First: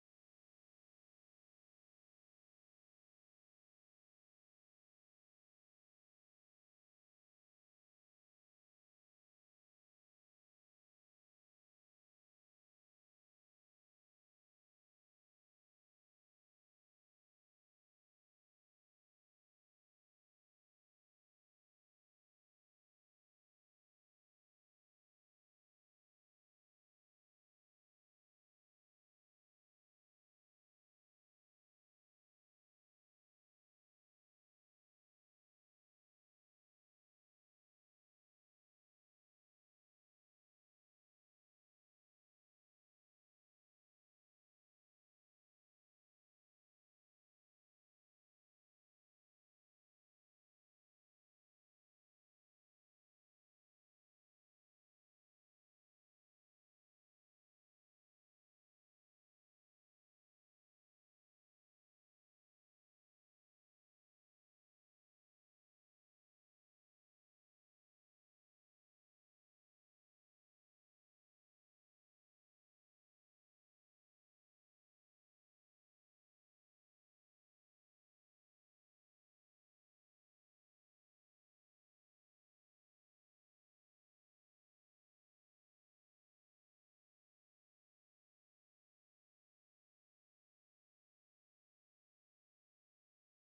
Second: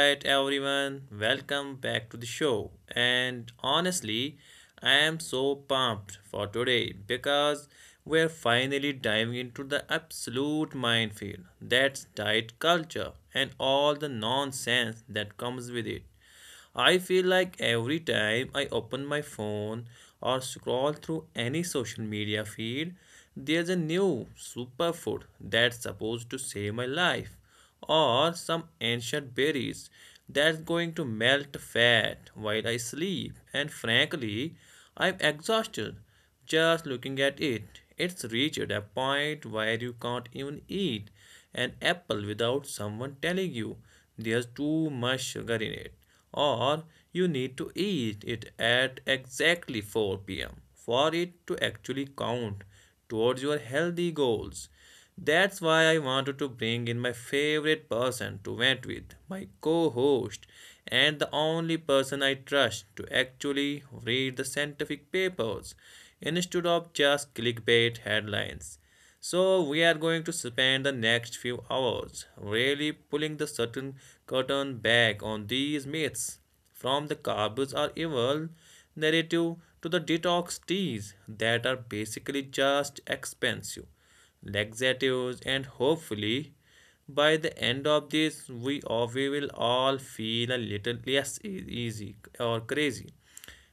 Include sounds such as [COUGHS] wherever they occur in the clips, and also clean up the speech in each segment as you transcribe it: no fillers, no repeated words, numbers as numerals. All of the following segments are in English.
right, everyone. Welcome back to the show. And honestly, I am so pumped for today because we're finally diving into the absolute minefield that's diet culture and all the nonsense that comes with it. I feel like every time I open my phone or scroll through any social media feed, there's a new superfood that's supposed to save my life, or some ancient berries that's going to melt fat while I sleep. And frankly, I'm exhausted just looking at it. It's reached a point where you can't even eat an apple without someone telling you there's too much sugar in it, or you need to eat it at exactly 4 p.m. for it to actually count towards your healthy goals. That's why I wanted to bring in my favorite person to vent with, my co host, and the only person I trust to actually read the scientific papers instead of just clickbait headlines. So, we are going to spend the next few hours really pulling the certain curtain back on these myths from the garbage are evil narrative to the detox teas that are basically just expensive laxatives, and hopefully by the end of this, we will all feel a little less easy or crazy.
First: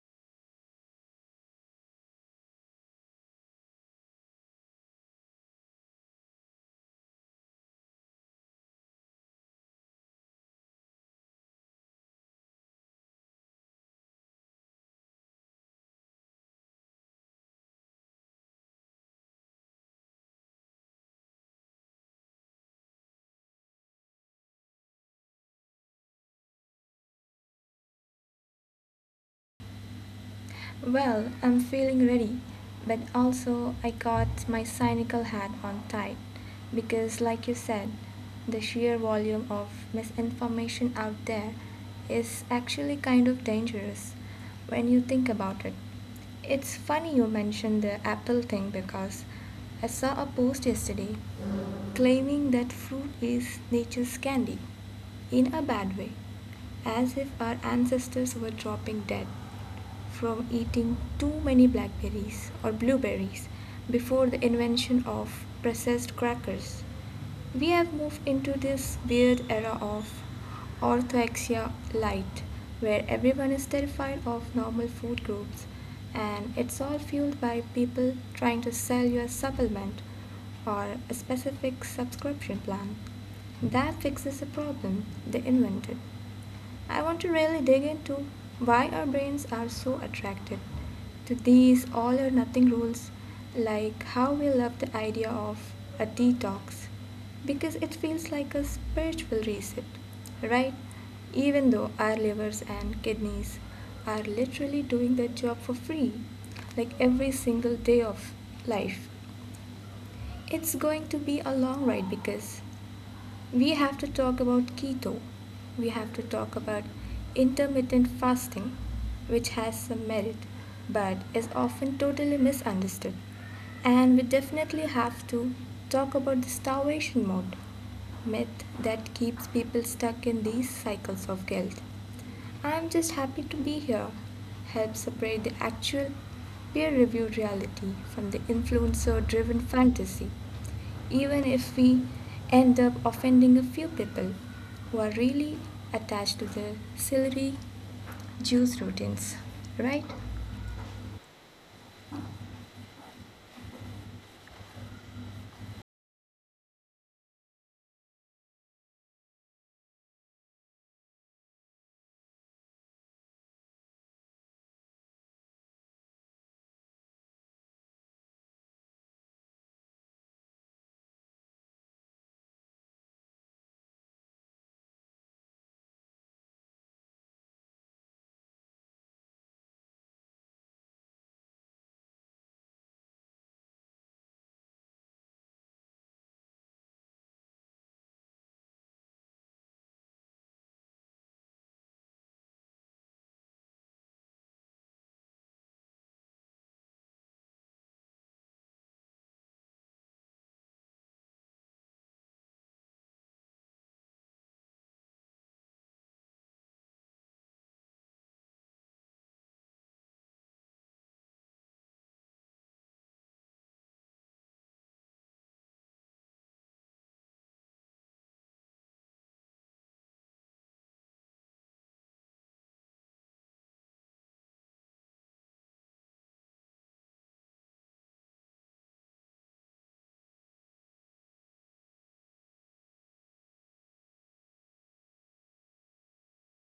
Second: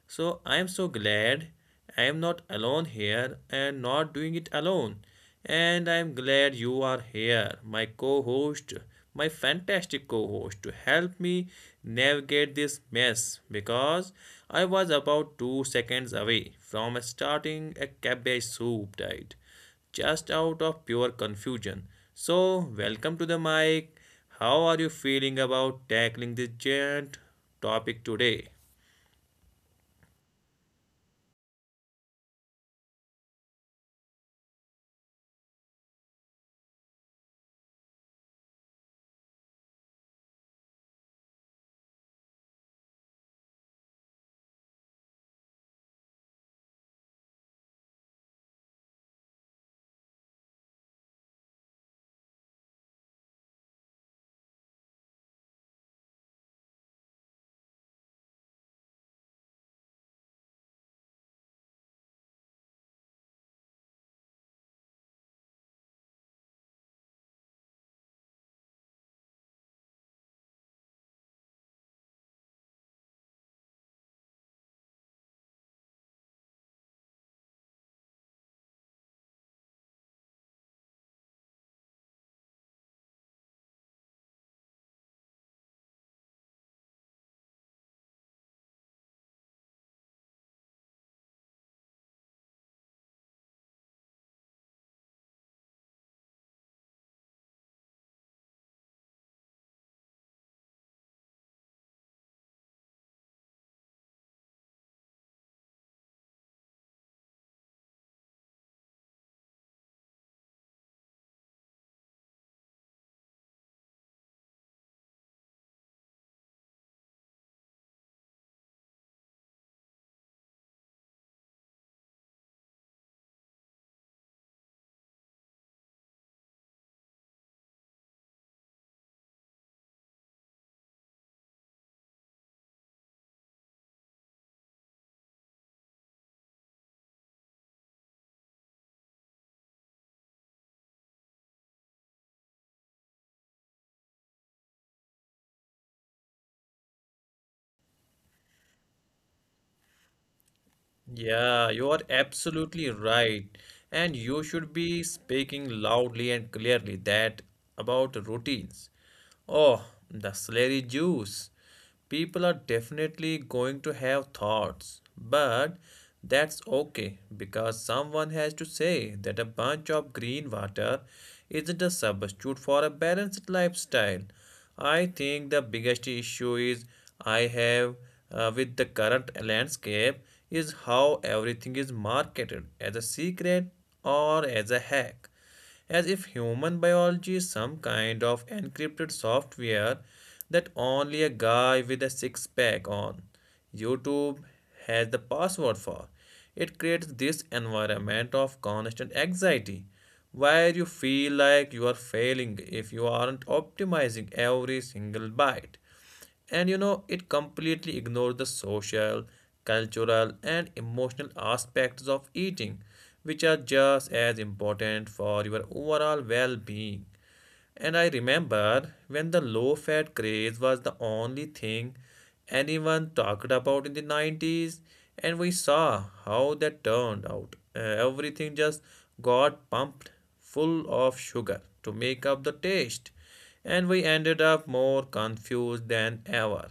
So I am so glad I am not alone here and not doing it alone. And I am glad you are here, my co host, my fantastic co host, to help me navigate this mess because I was about 2 seconds away from starting a cabbage soup diet just out of pure confusion. So, welcome to the mic. How are you feeling about tackling this giant topic today? Well, I'm feeling ready, but also I got my cynical hat on tight because, like you said, the sheer volume of misinformation out there is actually kind of dangerous when you think about it. It's funny you mentioned the apple thing because I saw a post yesterday claiming that fruit is nature's candy in a bad way, as if our ancestors were dropping dead from eating too many blackberries or blueberries before the invention of processed crackers. We have moved into this weird era of orthoxia light where everyone is terrified of normal food groups, and it's all fueled by people trying to sell you a supplement or a specific subscription plan that fixes a problem they invented. I want to really dig into why our brains are so attracted to these all or nothing rules, like how we love the idea of a detox because it feels like a spiritual reset, right? Even though our livers and kidneys are literally doing their job for free, like every single day of life. It's going to be a long ride because we have to talk about keto. We have to talk about intermittent fasting, which has some merit but is often totally misunderstood. And we definitely have to talk about the starvation mode myth that keeps people stuck in these cycles of guilt. I'm just happy to be here, helps separate the actual peer reviewed reality from the influencer driven fantasy, even if we end up offending a few people who are really attached to their celery juice routines, right? Yeah, you are absolutely right. And you should be speaking loudly and clearly that about routines. Oh, the slurry juice. People are definitely going to have thoughts, but that's okay because someone has to say that a bunch of green water isn't a substitute for a balanced lifestyle. I think the biggest issue is I have, with the current landscape is how everything is marketed as a secret or as a hack. As if human biology is some kind of encrypted software that only a guy with a six pack on YouTube has the password for. It creates this environment of constant anxiety where you feel like you are failing if you aren't optimizing every single bite. And you know, it completely ignores the social, cultural, and emotional aspects of eating, which are just as important for your overall well being. And I remember when the low fat craze was the only thing anyone talked about in the 90s, and we saw how that turned out. Everything just got pumped full of sugar to make up the taste, and we ended up more confused than ever.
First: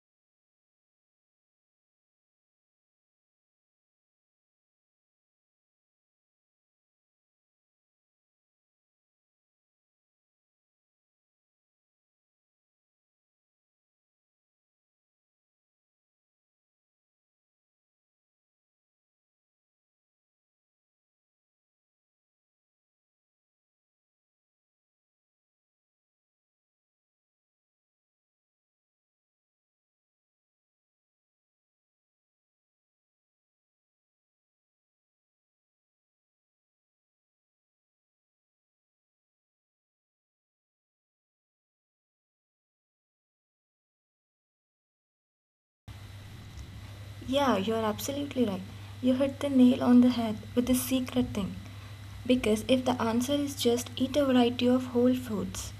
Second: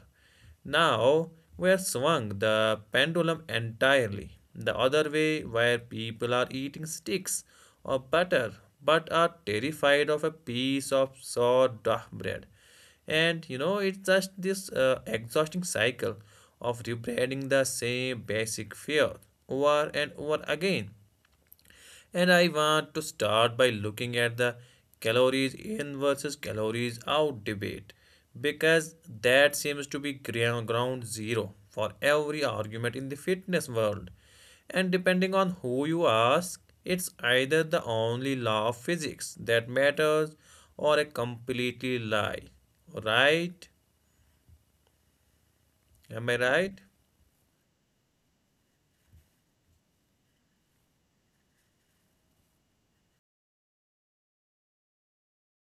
Now we are swung the pendulum entirely the other way, where people are eating sticks or butter but are terrified of a piece of sourdough bread. And you know, it's just this exhausting cycle of rebranding the same basic fear over and over again. And I want to start by looking at the calories in versus calories out debate because that seems to be ground zero for every argument in the fitness world. And depending on who you ask, it's either the only law of physics that matters or a completely lie. Right? Am I right? Yeah, you're absolutely right. You hit the nail on the head with the secret thing. Because if the answer is just eat a variety of whole foods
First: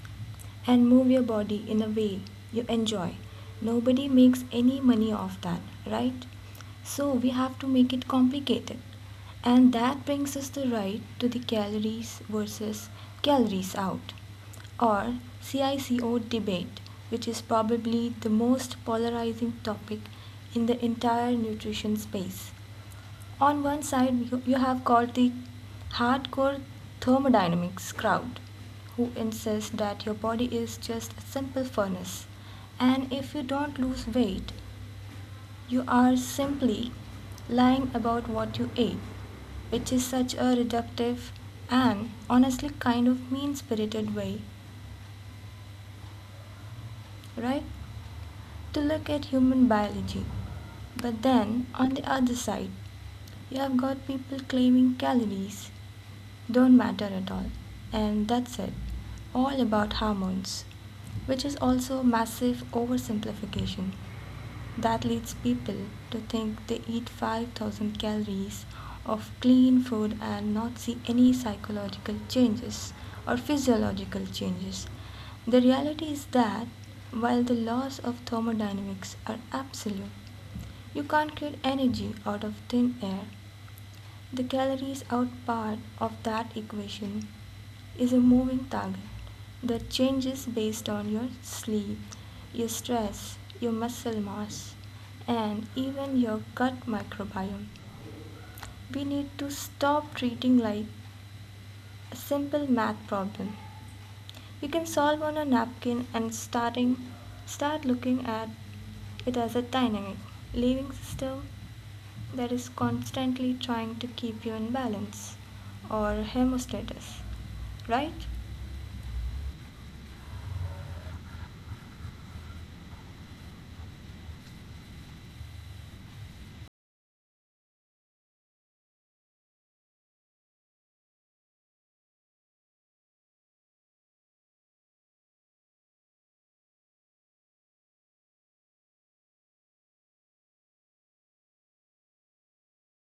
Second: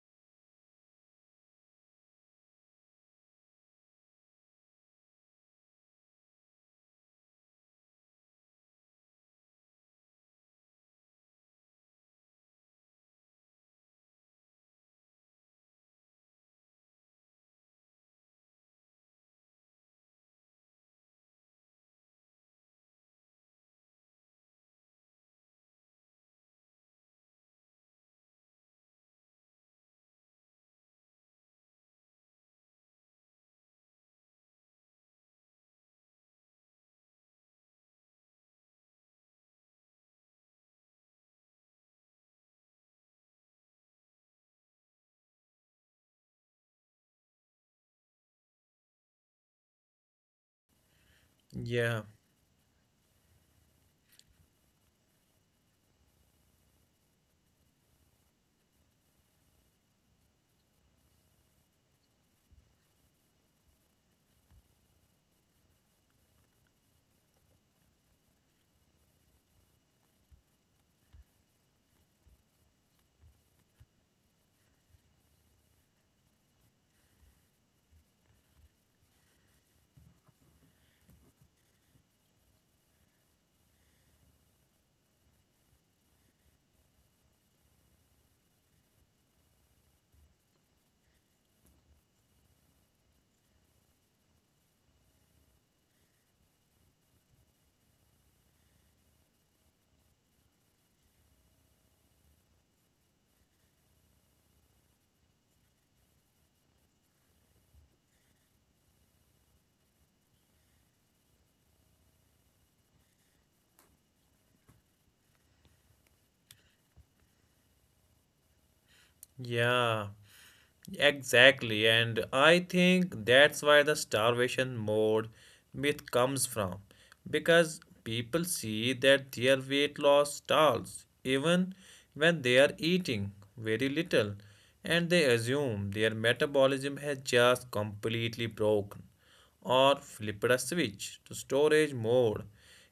and move your body in a way you enjoy, nobody makes any money off that, right? So we have to make it complicated. And that brings us the right to the calories versus calories out or CICO debate, which is probably the most polarizing topic in the entire nutrition space. On one side, you- have got the hardcore thermodynamics crowd who insist that your body is just a simple furnace, and if you don't lose weight, you are simply lying about what you ate, which is such a reductive and honestly kind of mean spirited way, right, to look at human biology. But then, on the Yeah. other side, you have got people claiming calories don't matter at all, and that's it, all about hormones, which is also massive oversimplification. That leads people to think they eat 5,000 calories of clean food and not see any psychological changes or physiological changes. The reality is that while the laws of thermodynamics are absolute, you can't create energy out of thin air. The calories are part of that equation is a moving target that changes based on your sleep, your stress, your muscle mass, and even your gut microbiome. We need to stop treating like a simple math problem you can solve on a napkin and starting start looking at it as a dynamic living system that is constantly trying to keep you in balance or hemostasis, right? Yeah. Exactly, and I think that's why the starvation mode myth comes from because people see that their weight loss stalls even when they are eating very little and they assume their metabolism has just completely broken or flip a switch to storage mode.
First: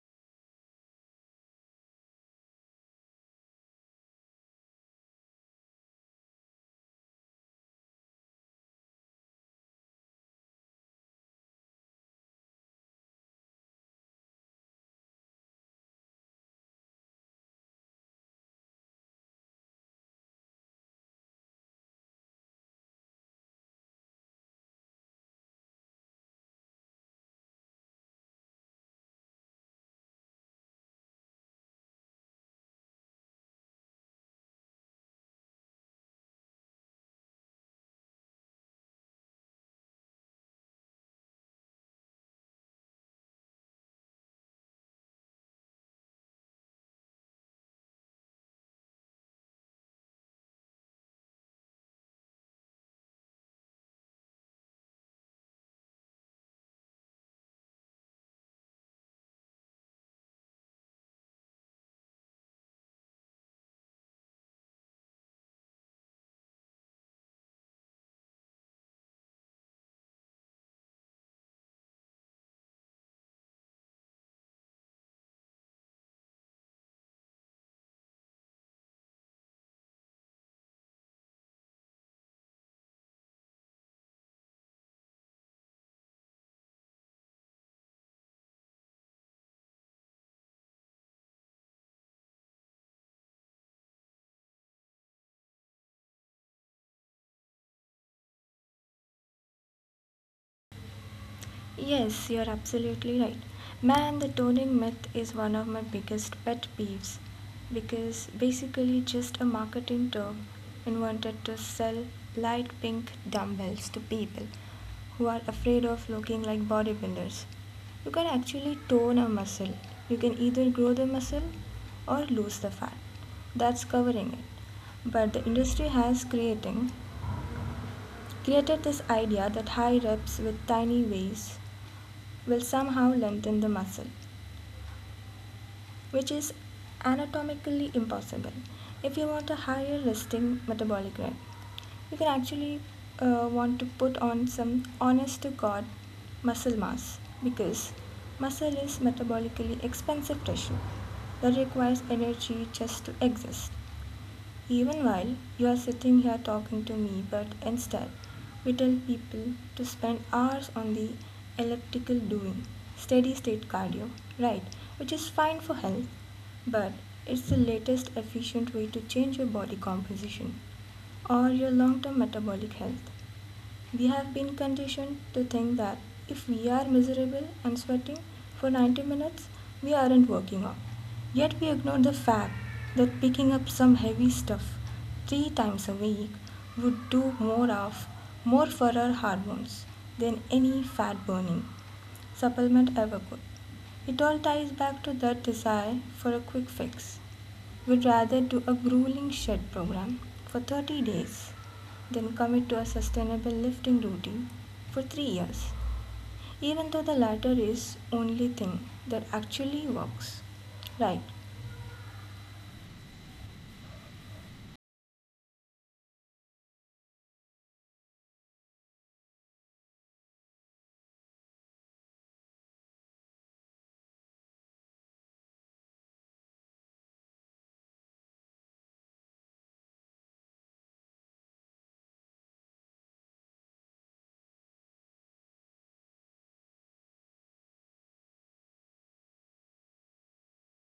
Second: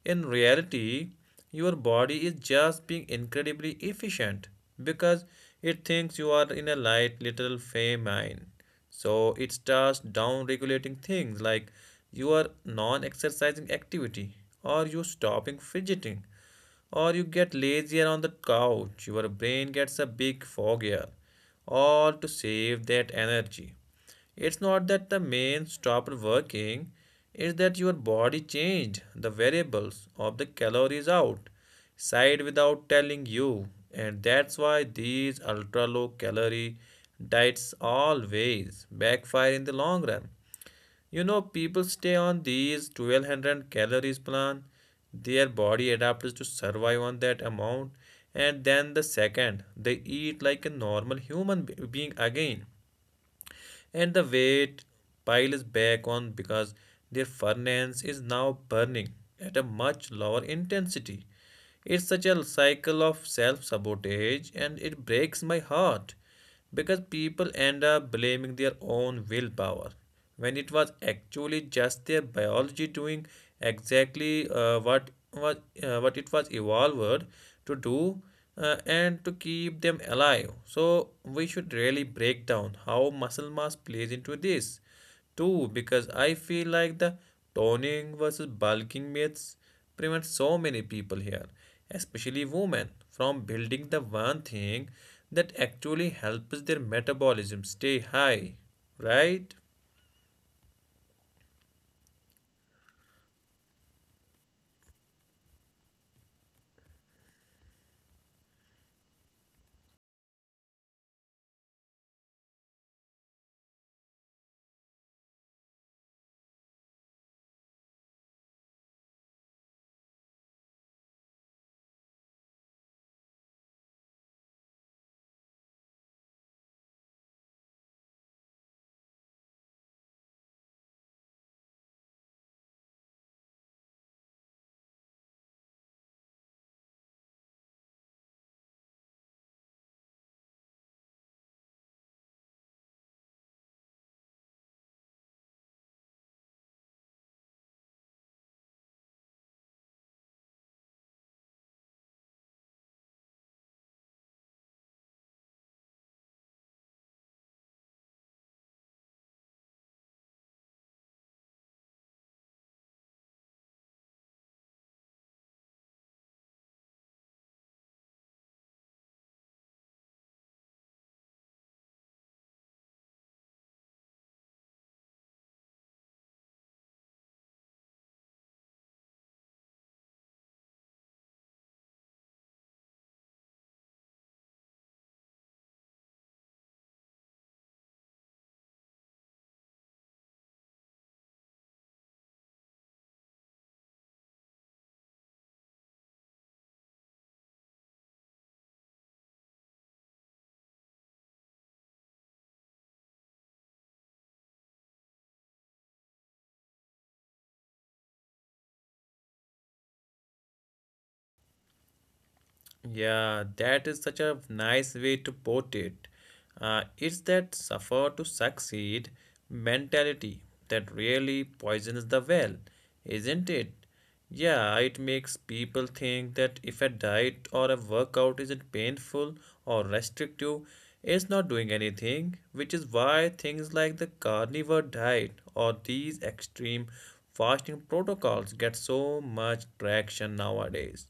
In reality, your body is just being incredibly efficient because it thinks you are in a light little famine. So it starts down regulating things like your non exercising activity, or you stopping fidgeting, or you get lazier on the couch. Your brain gets a big foggier, all to save that energy. It's not that the main stopped working, it's that your body changed the variables of the calories out side without telling you. And that's why these ultra low calorie diets always backfire in the long run. You know, people stay on these 1,200 calories plan, their body adapts to survive on that amount, and then the second they eat like a normal human being again and the weight piles back on because their furnace is now burning at a much lower intensity. It's such a cycle of self sabotage and it breaks my heart because people end up blaming their own willpower when it was actually just their biology doing exactly what it was evolved to do, and to keep them alive. So we should really break down how muscle mass plays into this too, because I feel like the toning versus bulking myths prevent so many people here, especially women, from building the one thing that actually helps their metabolism stay high, right? Yes, you're absolutely right. Man, the toning myth is one of my biggest pet peeves because basically just a marketing term invented to sell light pink dumbbells to people who are afraid of looking like bodybuilders. You can actually tone a muscle. You can either grow the muscle or lose the fat. That's covering it. But the industry has creating created this idea that high reps with tiny waist will somehow lengthen the muscle, which is anatomically impossible. If you want a higher resting metabolic rate, you can actually want to put on some honest to God muscle mass because muscle is metabolically expensive tissue that requires energy just to exist even while you are sitting here talking to me, but instead, we tell people to spend hours on the elliptical doing steady state cardio, right? Which is fine for health, but it's the latest efficient way to change your body composition or your long term metabolic health. We have been conditioned to think that if we are miserable and sweating for 90 minutes, we aren't working out. Yet we ignore the fact that picking up some heavy stuff three times a week would do more for our hormones than any fat burning supplement ever could. It all ties back to that desire for a quick fix would rather do a grueling shed program for 30 days than commit to a sustainable lifting routine for 3 years, even though the latter is the only thing that actually works. Right. Yeah, that is such a nice way to put it. It's that suffer to succeed mentality that really poisons the well, isn't it? Yeah, it makes people think that if a diet or a workout isn't painful or restrictive, it's not doing anything, which is why things like the carnivore diet or these extreme fasting protocols get so much traction nowadays.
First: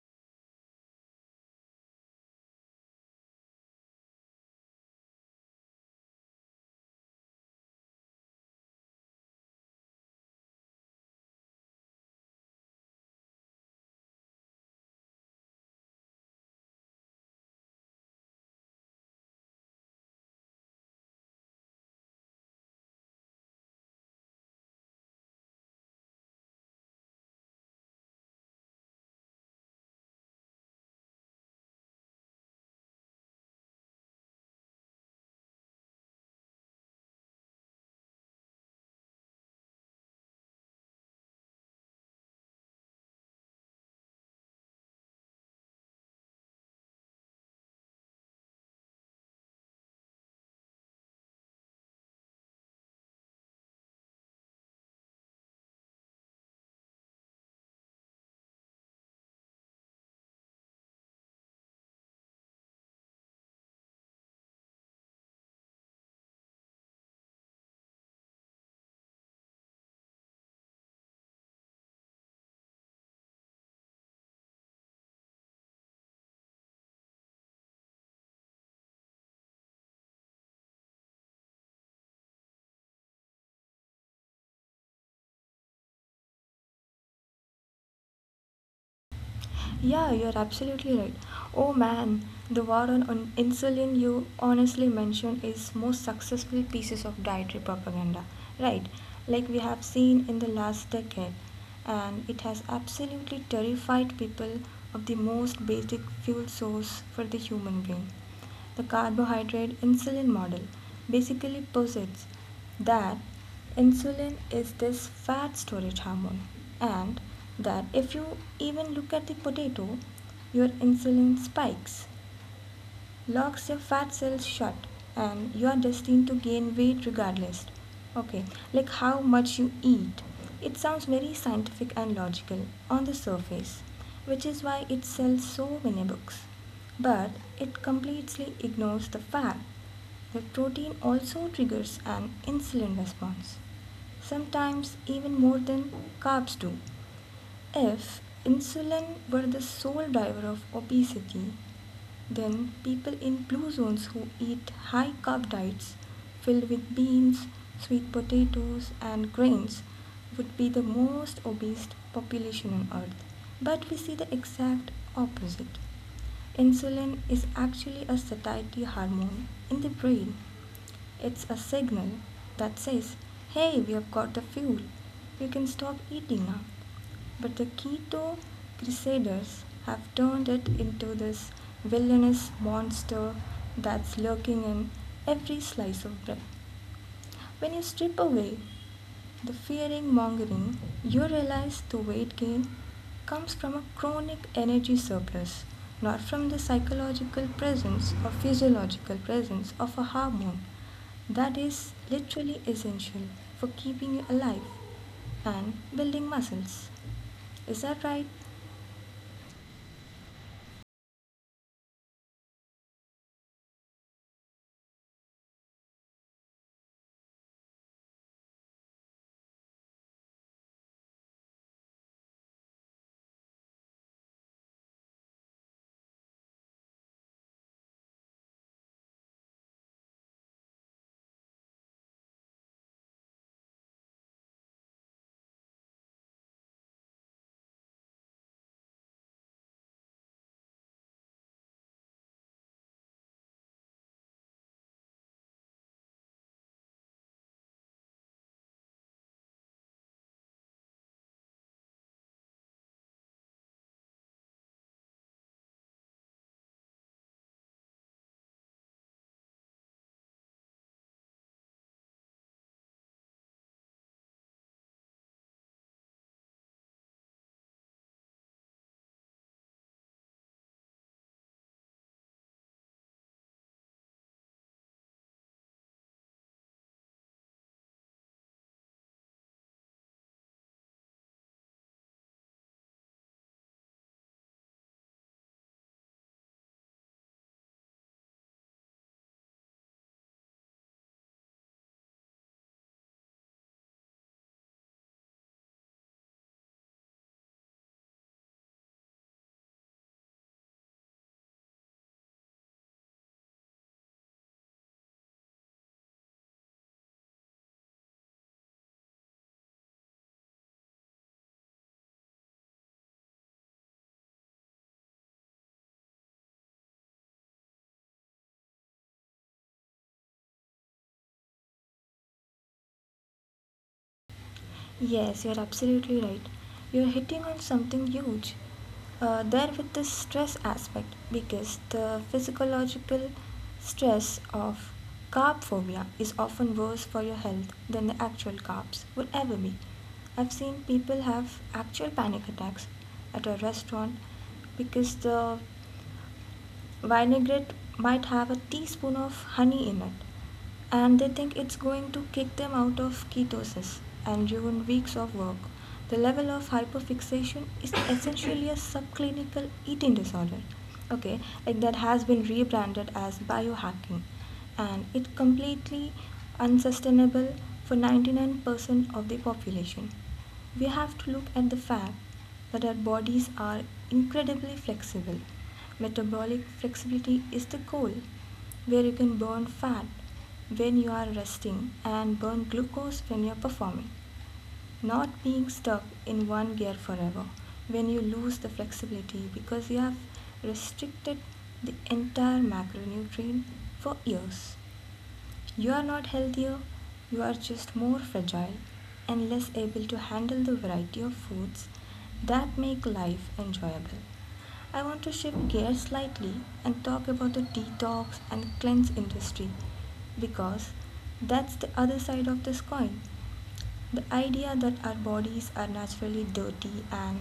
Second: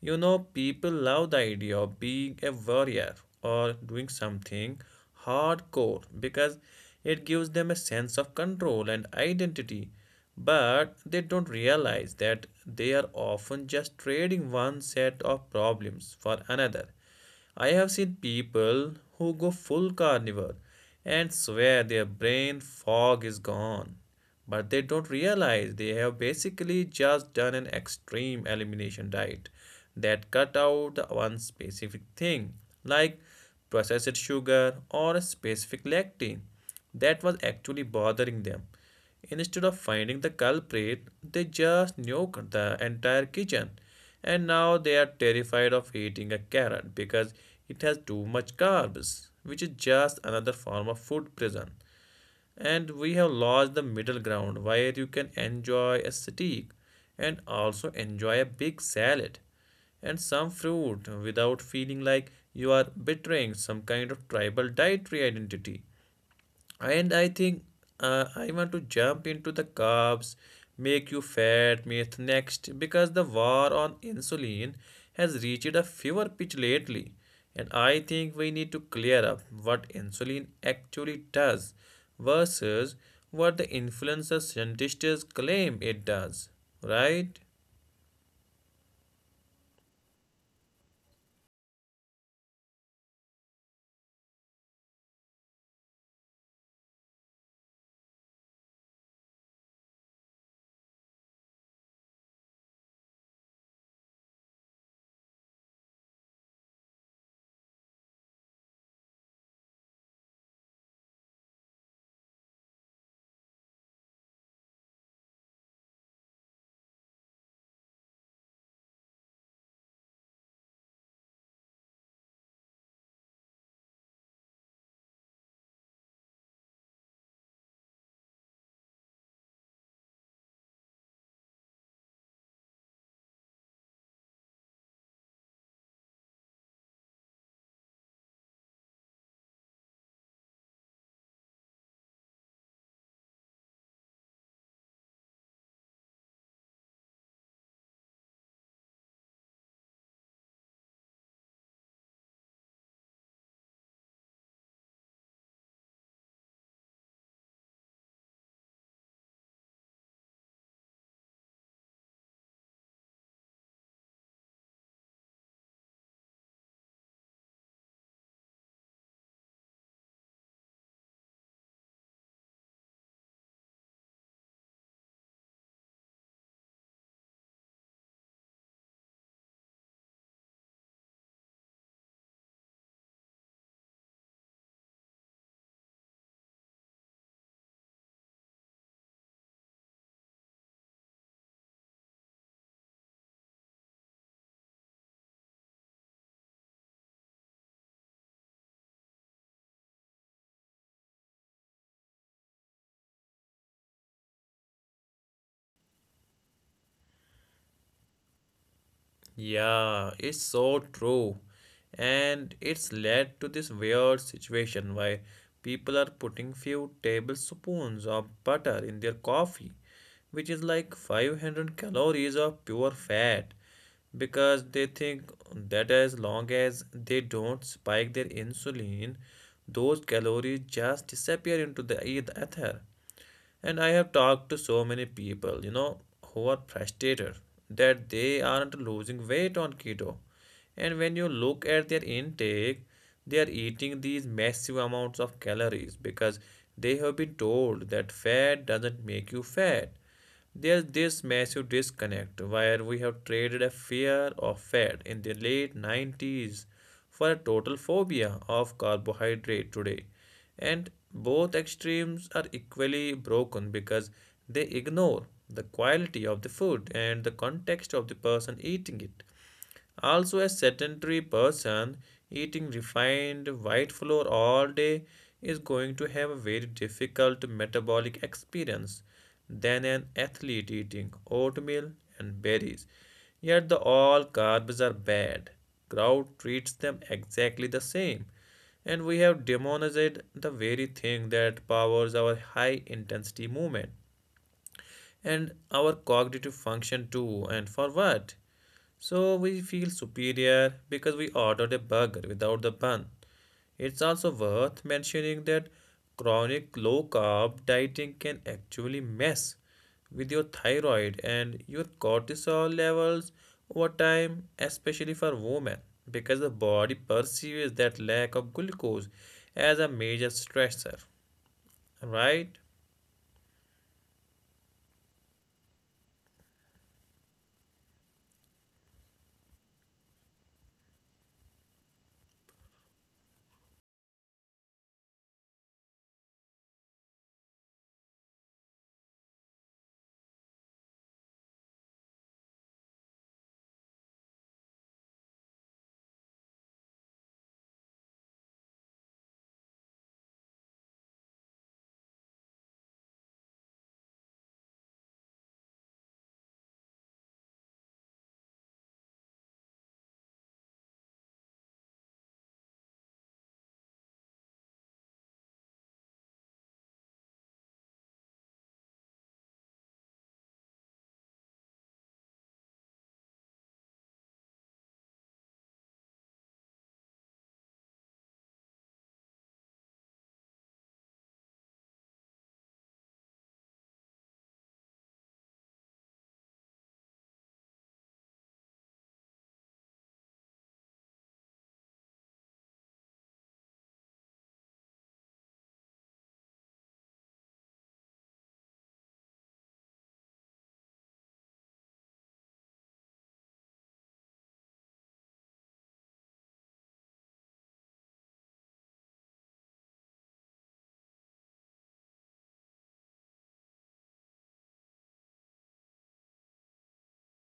You know, people love the idea of being a warrior or doing something hardcore because it gives them a sense of control and identity. But they don't realize that they are often just trading one set of problems for another. I have seen people who go full carnivore and swear their brain fog is gone, but they don't realize they have basically just done an extreme elimination diet that cut out the one specific thing, like processed sugar or a specific lectin, that was actually bothering them. Instead of finding the culprit, they just nuked the entire kitchen. And now they are terrified of eating a carrot because it has too much carbs, which is just another form of food prison. And we have lost the middle ground where you can enjoy a steak and also enjoy a big salad and some fruit without feeling like you are betraying some kind of tribal dietary identity. And I think, I want to jump into the carbs, make you fat myth next because the war on insulin has reached a fever pitch lately. And I think we need to clear up what insulin actually does versus what the influencer scientists claim it does, right? Yeah, you're absolutely right. Oh man, the war on, insulin you honestly mentioned is most successful pieces of dietary propaganda, right? Like we have seen in the last decade, and it has absolutely terrified people of the most basic fuel source for the human being. The carbohydrate insulin model basically posits that insulin is this fat storage hormone, and that if you even look at the potato your insulin spikes, locks your fat cells shut, and you are destined to gain weight regardless. Okay, like how much you eat. It sounds very scientific and logical on the surface, which is why it sells so many books. But it completely ignores the fact that protein also triggers an insulin response, sometimes even more than carbs do. If insulin were the sole driver of obesity, then people in blue zones who eat high carb diets filled with beans, sweet potatoes, and grains would be the most obese population on earth. But we see the exact opposite. Insulin is actually a satiety hormone in the brain. It's a signal that says, hey, we have got the fuel. You can stop eating now. But the keto crusaders have turned it into this villainous monster that's lurking in every slice of bread. When you strip away the fearing mongering, you realize the weight gain comes from a chronic energy surplus, not from the psychological presence or physiological presence of a hormone that is literally essential for keeping you alive and building muscles. Is that right? Yeah, it's so true. And it's led to this weird situation where people are putting few tablespoons of butter in their coffee, which is like 500 calories of pure fat, because they think that as long as they don't spike their insulin, those calories just disappear into the ether. And I have talked to so many people, you know, who are frustrated that they aren't losing weight on keto. And when you look at their intake, they are eating these massive amounts of calories because they have been told that fat doesn't make you fat. There's this massive disconnect where we have traded a fear of fat in the late 90s for a total phobia of carbohydrate today. And both extremes are equally broken because they ignore the quality of the food and the context of the person eating it. Also, a sedentary person eating refined white flour all day is going to have a very difficult metabolic experience than an athlete eating oatmeal and berries. Yet, the all carbs are bad. Crowd treats them exactly the same. And we have demonized the very thing that powers our high intensity movement and our cognitive function too. And for what? So we feel superior because we ordered a burger without the bun. It's also worth mentioning that chronic low carb dieting can actually mess with your thyroid and your cortisol levels over time, especially for women, because the body perceives that lack of glucose as a major stressor, right? Yes, you're absolutely right. You're hitting on something huge there with the stress aspect because the physiological stress of carb phobia is often worse for your health than the actual carbs would ever be. I've seen people have actual panic attacks at a restaurant because the vinaigrette might have a teaspoon of honey in it and they think it's going to kick them out of ketosis and ruin weeks of work. The level of hyperfixation is essentially a subclinical eating disorder, okay, like that has been rebranded as biohacking, and it's completely unsustainable for 99% of the population. We have to look at the fact that our bodies are incredibly flexible. Metabolic flexibility is the goal, where you can burn fat when you are resting and burn glucose when you're performing. Not being stuck in one gear forever when you lose the flexibility because you have restricted the entire macronutrient for years. You are not healthier, you are just more fragile and less able to handle the variety of foods that make life enjoyable. I want to shift gears slightly and talk about the detox and cleanse industry because that's the other side of this coin. The idea that our bodies are naturally dirty and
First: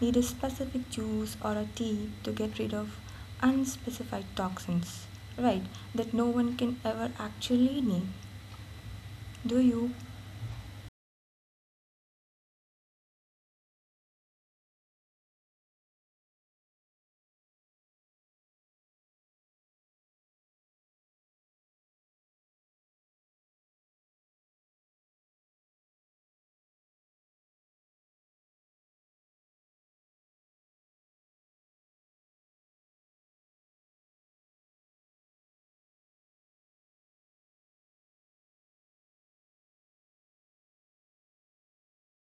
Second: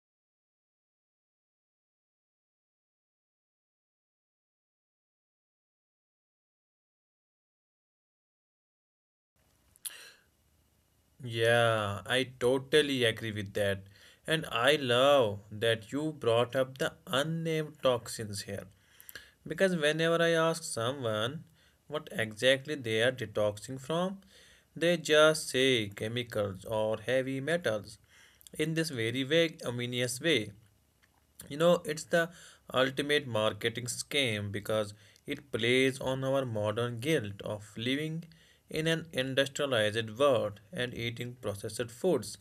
need a specific juice or a tea to get rid of unspecified toxins, right, that no one can ever actually name. Do you? Yeah, I totally agree with that. And I love that you brought up the unnamed toxins here. Because whenever I ask someone what exactly they are detoxing from, they just say chemicals or heavy metals in this very vague, ominous way. You know, it's the ultimate marketing scam because it plays on our modern guilt of living in an industrialized world and eating processed foods,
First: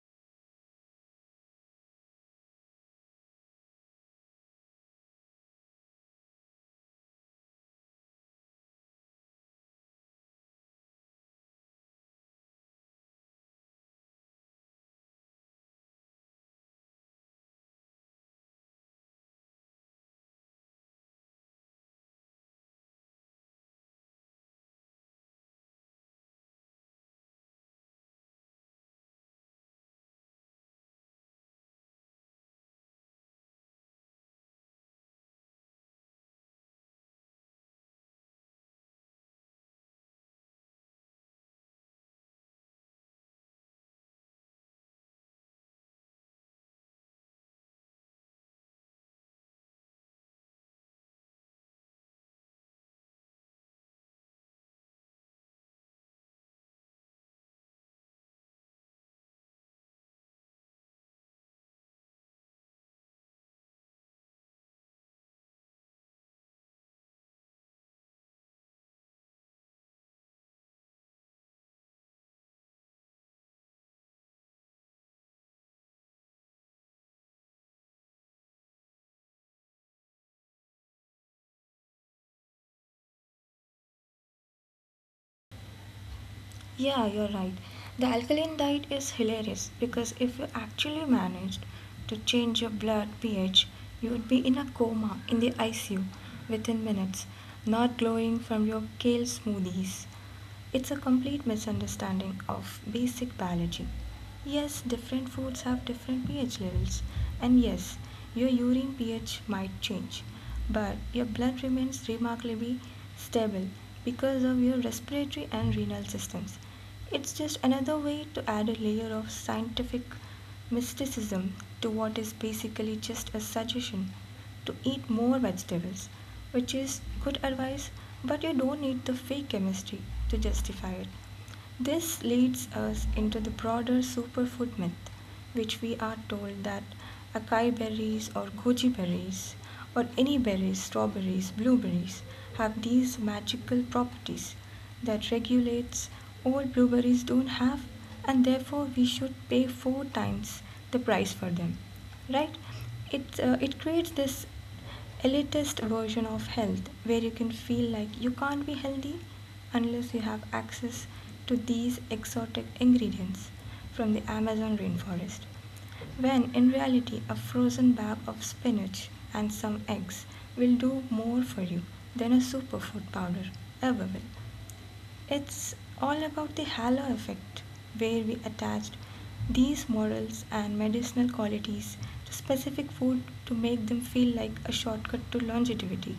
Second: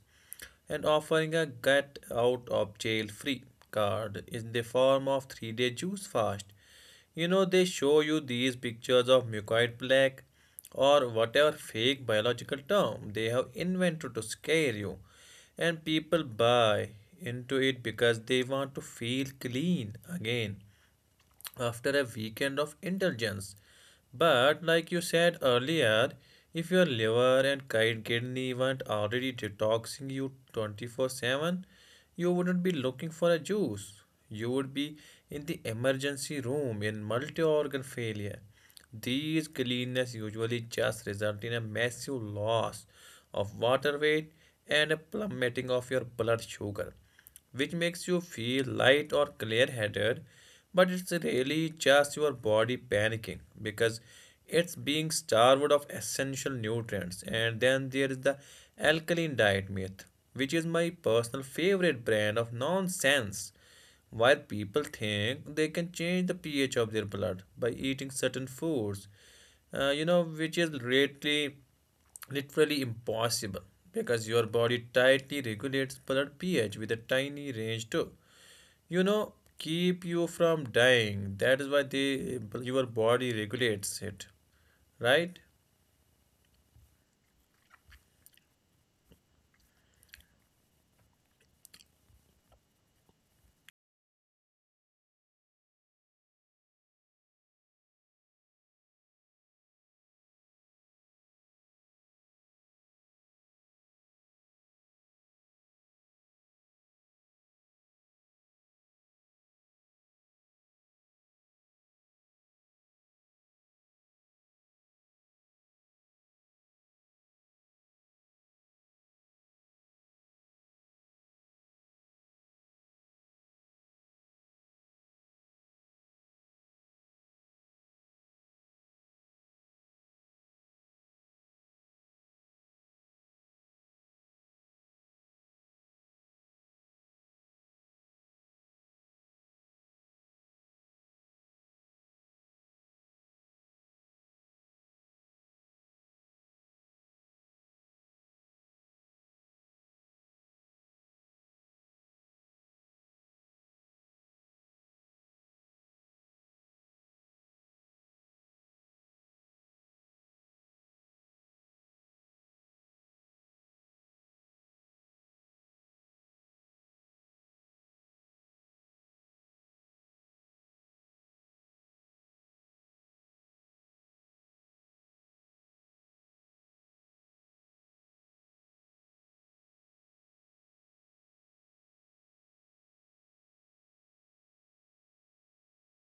and offering a get out of jail free card in the form of 3 day juice fast. You know, they show you these pictures of mucoid plaque or whatever fake biological term they have invented to scare you. And people buy into it because they want to feel clean again after a weekend of indulgence. But like you said earlier, if your liver and kidney weren't already detoxing you 24/7, you wouldn't be looking for a juice. You would be in the emergency room in multi-organ failure. These cleanness usually just result in a massive loss of water weight and a plummeting of your blood sugar, which makes you feel light or clear headed, but it's really just your body panicking because it's being starved of essential nutrients. And then there is the alkaline diet myth, which is my personal favorite brand of nonsense. Why people think they can change the pH of their blood by eating certain foods, which is really literally impossible because your body tightly regulates blood pH with a tiny range too. You know, keep you from dying. That is why the your body regulates it, right? Yeah, you're right. The alkaline diet is hilarious because if you actually managed to change your blood pH, you would be in a coma in the ICU within minutes, not glowing from your kale smoothies. It's a complete misunderstanding of basic biology. Yes, different foods have different pH levels, and yes, your urine pH might change, but your blood remains remarkably stable because of your respiratory and renal systems. It's just another way to add a layer of scientific mysticism to what is basically just a suggestion to eat more vegetables, which is good advice, but you don't need the fake chemistry to justify it. This leads us into the broader superfood myth, which we are told that acai berries or goji berries or any berries, strawberries, blueberries have these magical properties that regulates old blueberries don't have, and therefore we should pay four times the price for them, right? It it creates this elitist version of health where you can feel like you can't be healthy unless you have access to these exotic ingredients from the Amazon rainforest. When in reality, a frozen bag of spinach and some eggs will do more for you than a superfood powder ever will. It's all about the halo effect, where we attached these morals and medicinal qualities to specific food to make them feel like a shortcut to longevity.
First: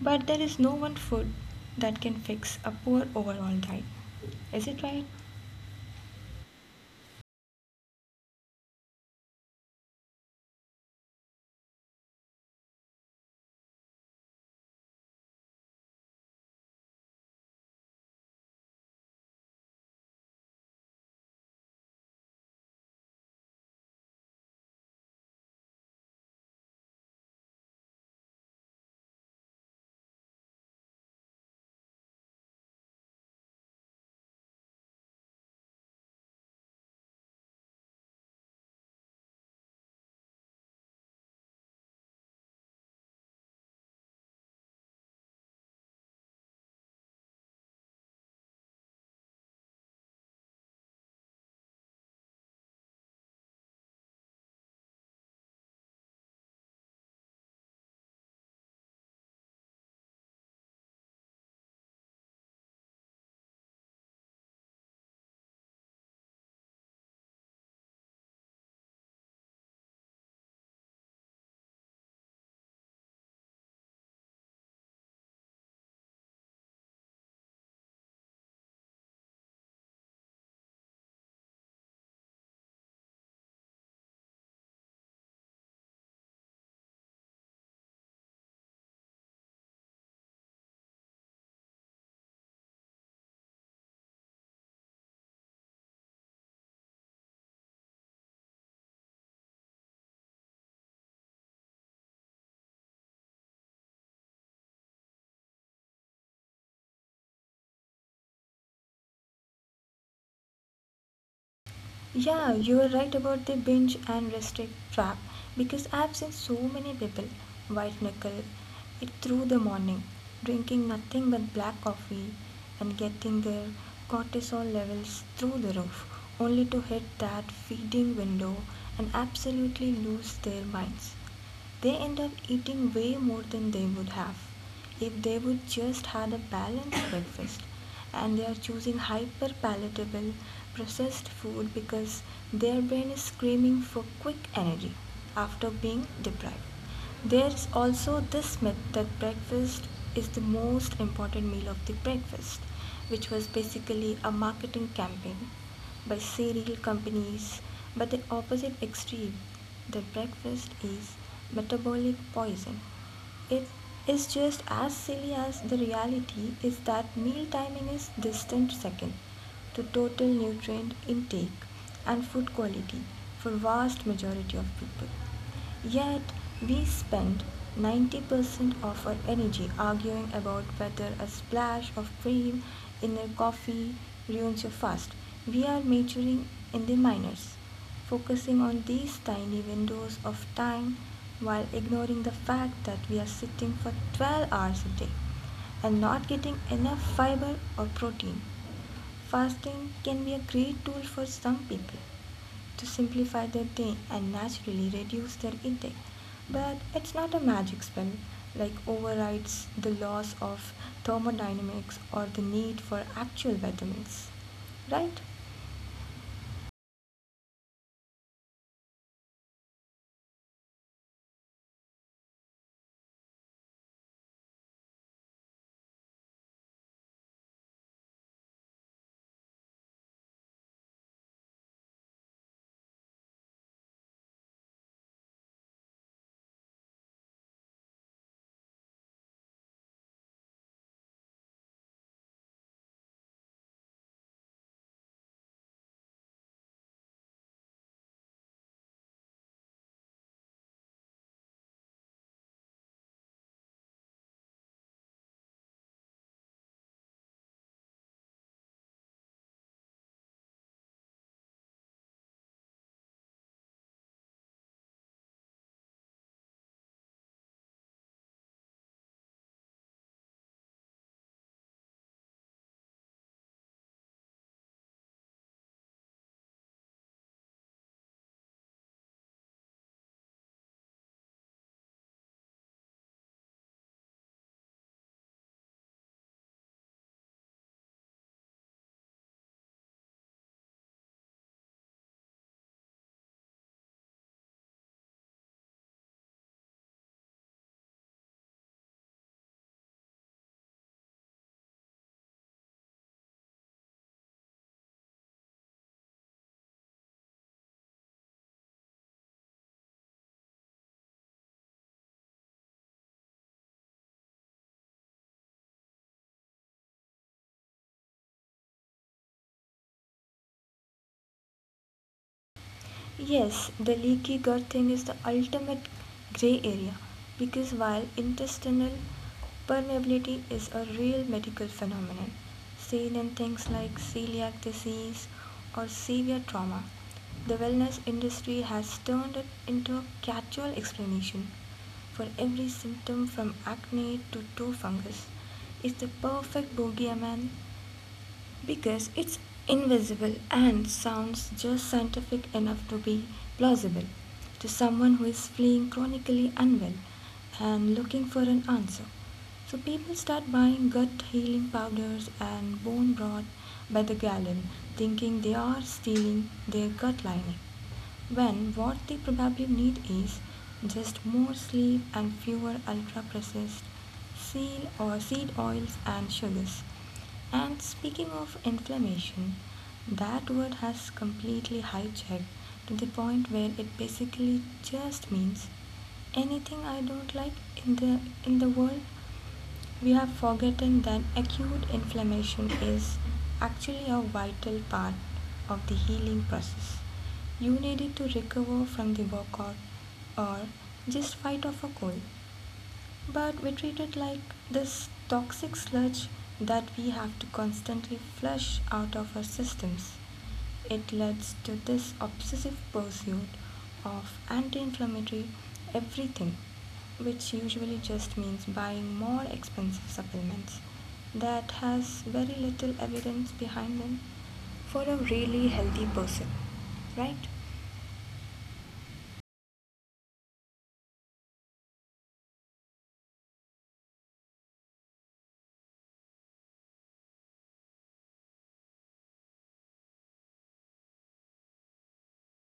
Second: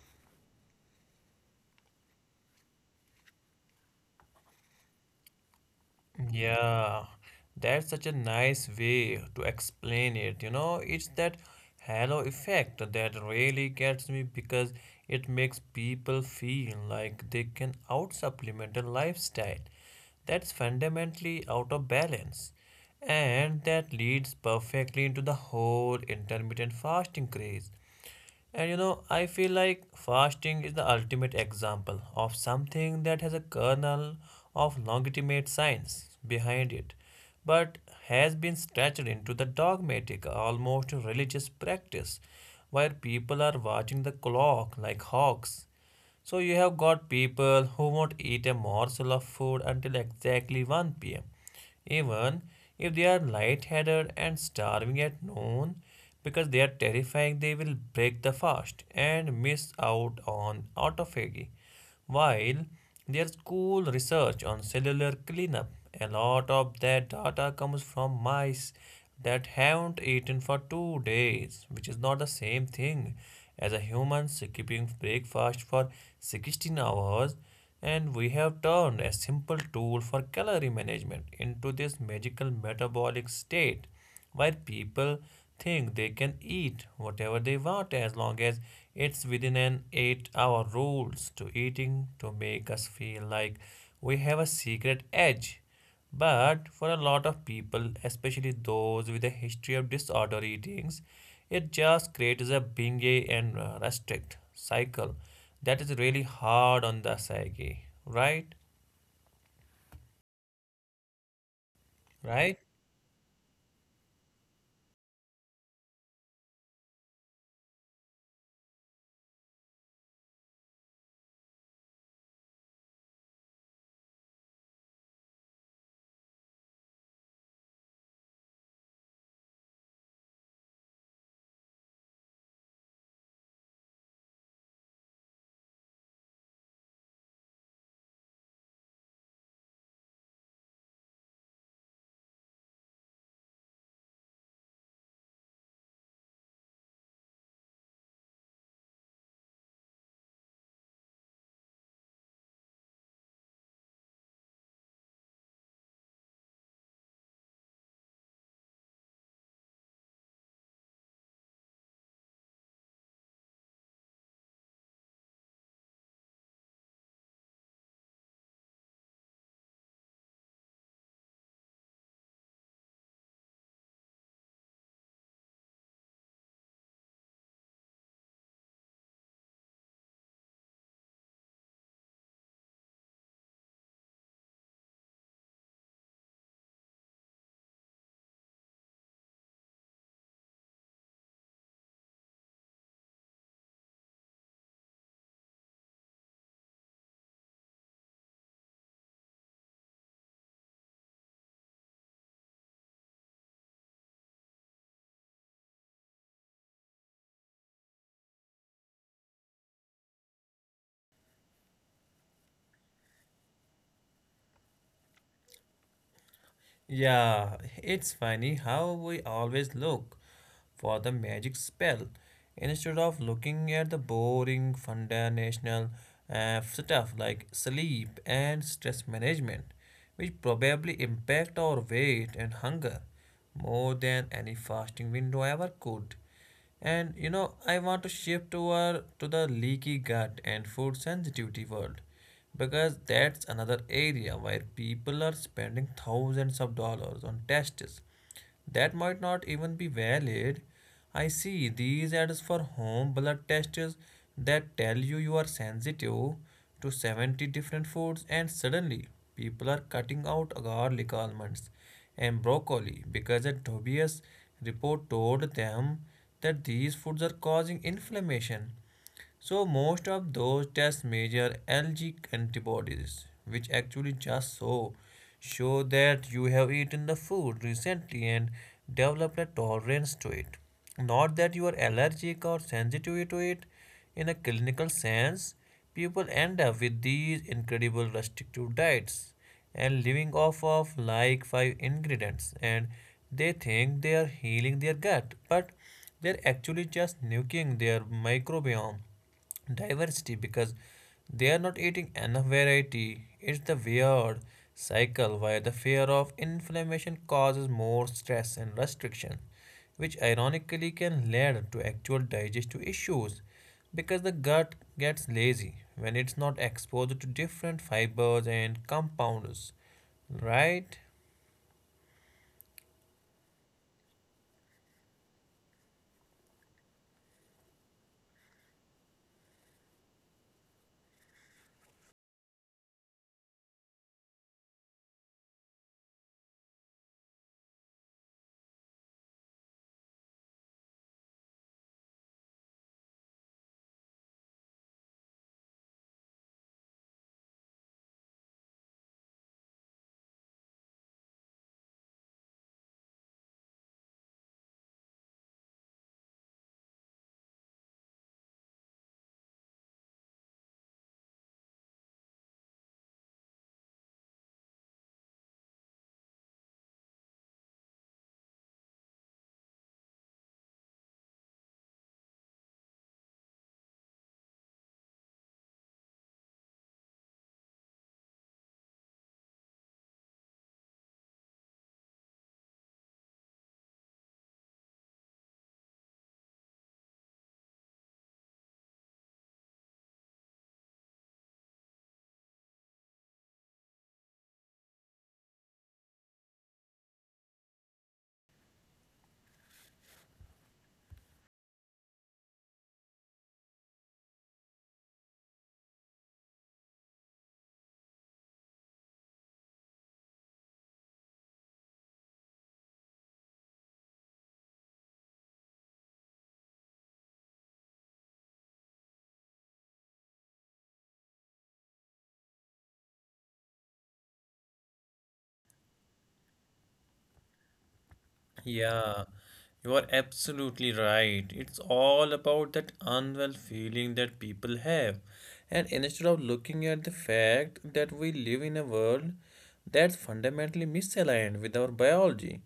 But there is no one food that can fix a poor overall diet. Is it right? Yeah, that's such a nice way to explain it. You know, it's that halo effect that really gets me because it makes people feel like they can out supplement a lifestyle that's fundamentally out of balance. And that leads perfectly into the whole intermittent fasting craze. And you know, I feel like fasting is the ultimate example of something that has a kernel of legitimate science behind it, but has been stretched into the dogmatic, almost religious practice, where people are watching the clock like hawks. So you have got people who won't eat a morsel of food until exactly 1 p.m., even if they are light-headed and starving at noon because they are terrifying they will break the fast and miss out on autophagy. While there's cool research on cellular cleanup, a lot of that data comes from mice that haven't eaten for 2 days, which is not the same thing as a human skipping breakfast for 16 hours. And we have turned a simple tool for calorie management into this magical metabolic state where people think they can eat whatever they want as long as it's within an 8-hour rules to eating to make us feel like we have a secret edge. But for a lot of people, especially those with a history of disorder eatings, it just creates a binge and restrict cycle that is really hard on the psyche, right? Yeah, Right. you are right about the binge and restrict trap because I've seen so many people white knuckle it through the morning, drinking nothing but black coffee and getting their cortisol levels through the roof, only to hit that feeding window and absolutely lose their minds. They end up eating way more than they would have if they would just had a balanced [COUGHS] breakfast, and they are choosing hyper palatable processed food because their brain is screaming for quick energy after being deprived. There's also this myth that breakfast is the most important meal of the breakfast, which was basically a marketing campaign by cereal companies. But the opposite extreme, that breakfast is metabolic poison, it is just as silly as the reality is that meal timing is distant second to total nutrient intake and food quality for vast majority of people. Yet, we spend 90% of our energy arguing about whether a splash of cream in a coffee ruins your fast. We are majoring in the minors, focusing on these tiny windows of time while ignoring the fact that we are sitting for 12 hours a day and not getting enough fiber or protein. Fasting can be a great tool for some people, to simplify their day and naturally reduce their intake. But it's not a magic spell like overrides the laws of thermodynamics or the need for actual weathermix, right? Yeah, it's funny how we always look for the magic spell instead of looking at the boring foundational stuff like sleep and stress management, which probably impact our weight and hunger more than any fasting window ever could. And you know, I want to shift over to the leaky gut and food sensitivity world because that's another area where people are spending thousands of dollars on tests that might not even be valid. I see these ads for home blood tests that tell you you are sensitive to 70 different foods, and suddenly people are cutting out garlic almonds and broccoli because the Tobias report told them that these foods are causing inflammation. So most of those tests measure Lg antibodies, which actually just so show that you have eaten the food recently and developed a tolerance to it. Not that you are allergic or sensitive to it. In a clinical sense, people end up with these incredible restrictive diets and living off of like five ingredients, and they think they are healing their gut, but they're actually just nuking their microbiome diversity because they are not eating enough variety. It's the weird cycle where the fear of inflammation causes more stress and restriction, which ironically can lead to actual digestive issues because the gut gets lazy when it's not exposed to different fibers and compounds, right? Yes, the leaky gut thing is the ultimate gray area because while intestinal permeability is a real medical phenomenon, seen in things like celiac disease or severe trauma, the wellness industry has turned it into a catch-all explanation for every symptom from acne to toe fungus. It's the perfect bogeyman because it's invisible and sounds just scientific enough to be plausible to someone who is feeling chronically unwell and looking for an answer. So people start buying gut healing powders and bone broth by the gallon, thinking they are stealing their gut lining when what they probably need is just more sleep and fewer ultra-processed seed or seed oils and sugars. And speaking of inflammation, that word has completely hijacked to the point where it basically just means anything I don't like in the in the world. We are forgetting that acute inflammation is actually a vital part of the healing process. You needed to recover from the workout or just fight off a cold, but we treat it like this toxic sludge that we have to constantly flush out of our systems. It leads to this obsessive pursuit of anti inflammatory everything, which usually just means buying more expensive supplements that has very little evidence behind them for a really healthy person, right? Yeah, you are absolutely right. It's all about that unwell feeling that people have. And instead of looking at the fact that we live in a world that's fundamentally misaligned with our biology.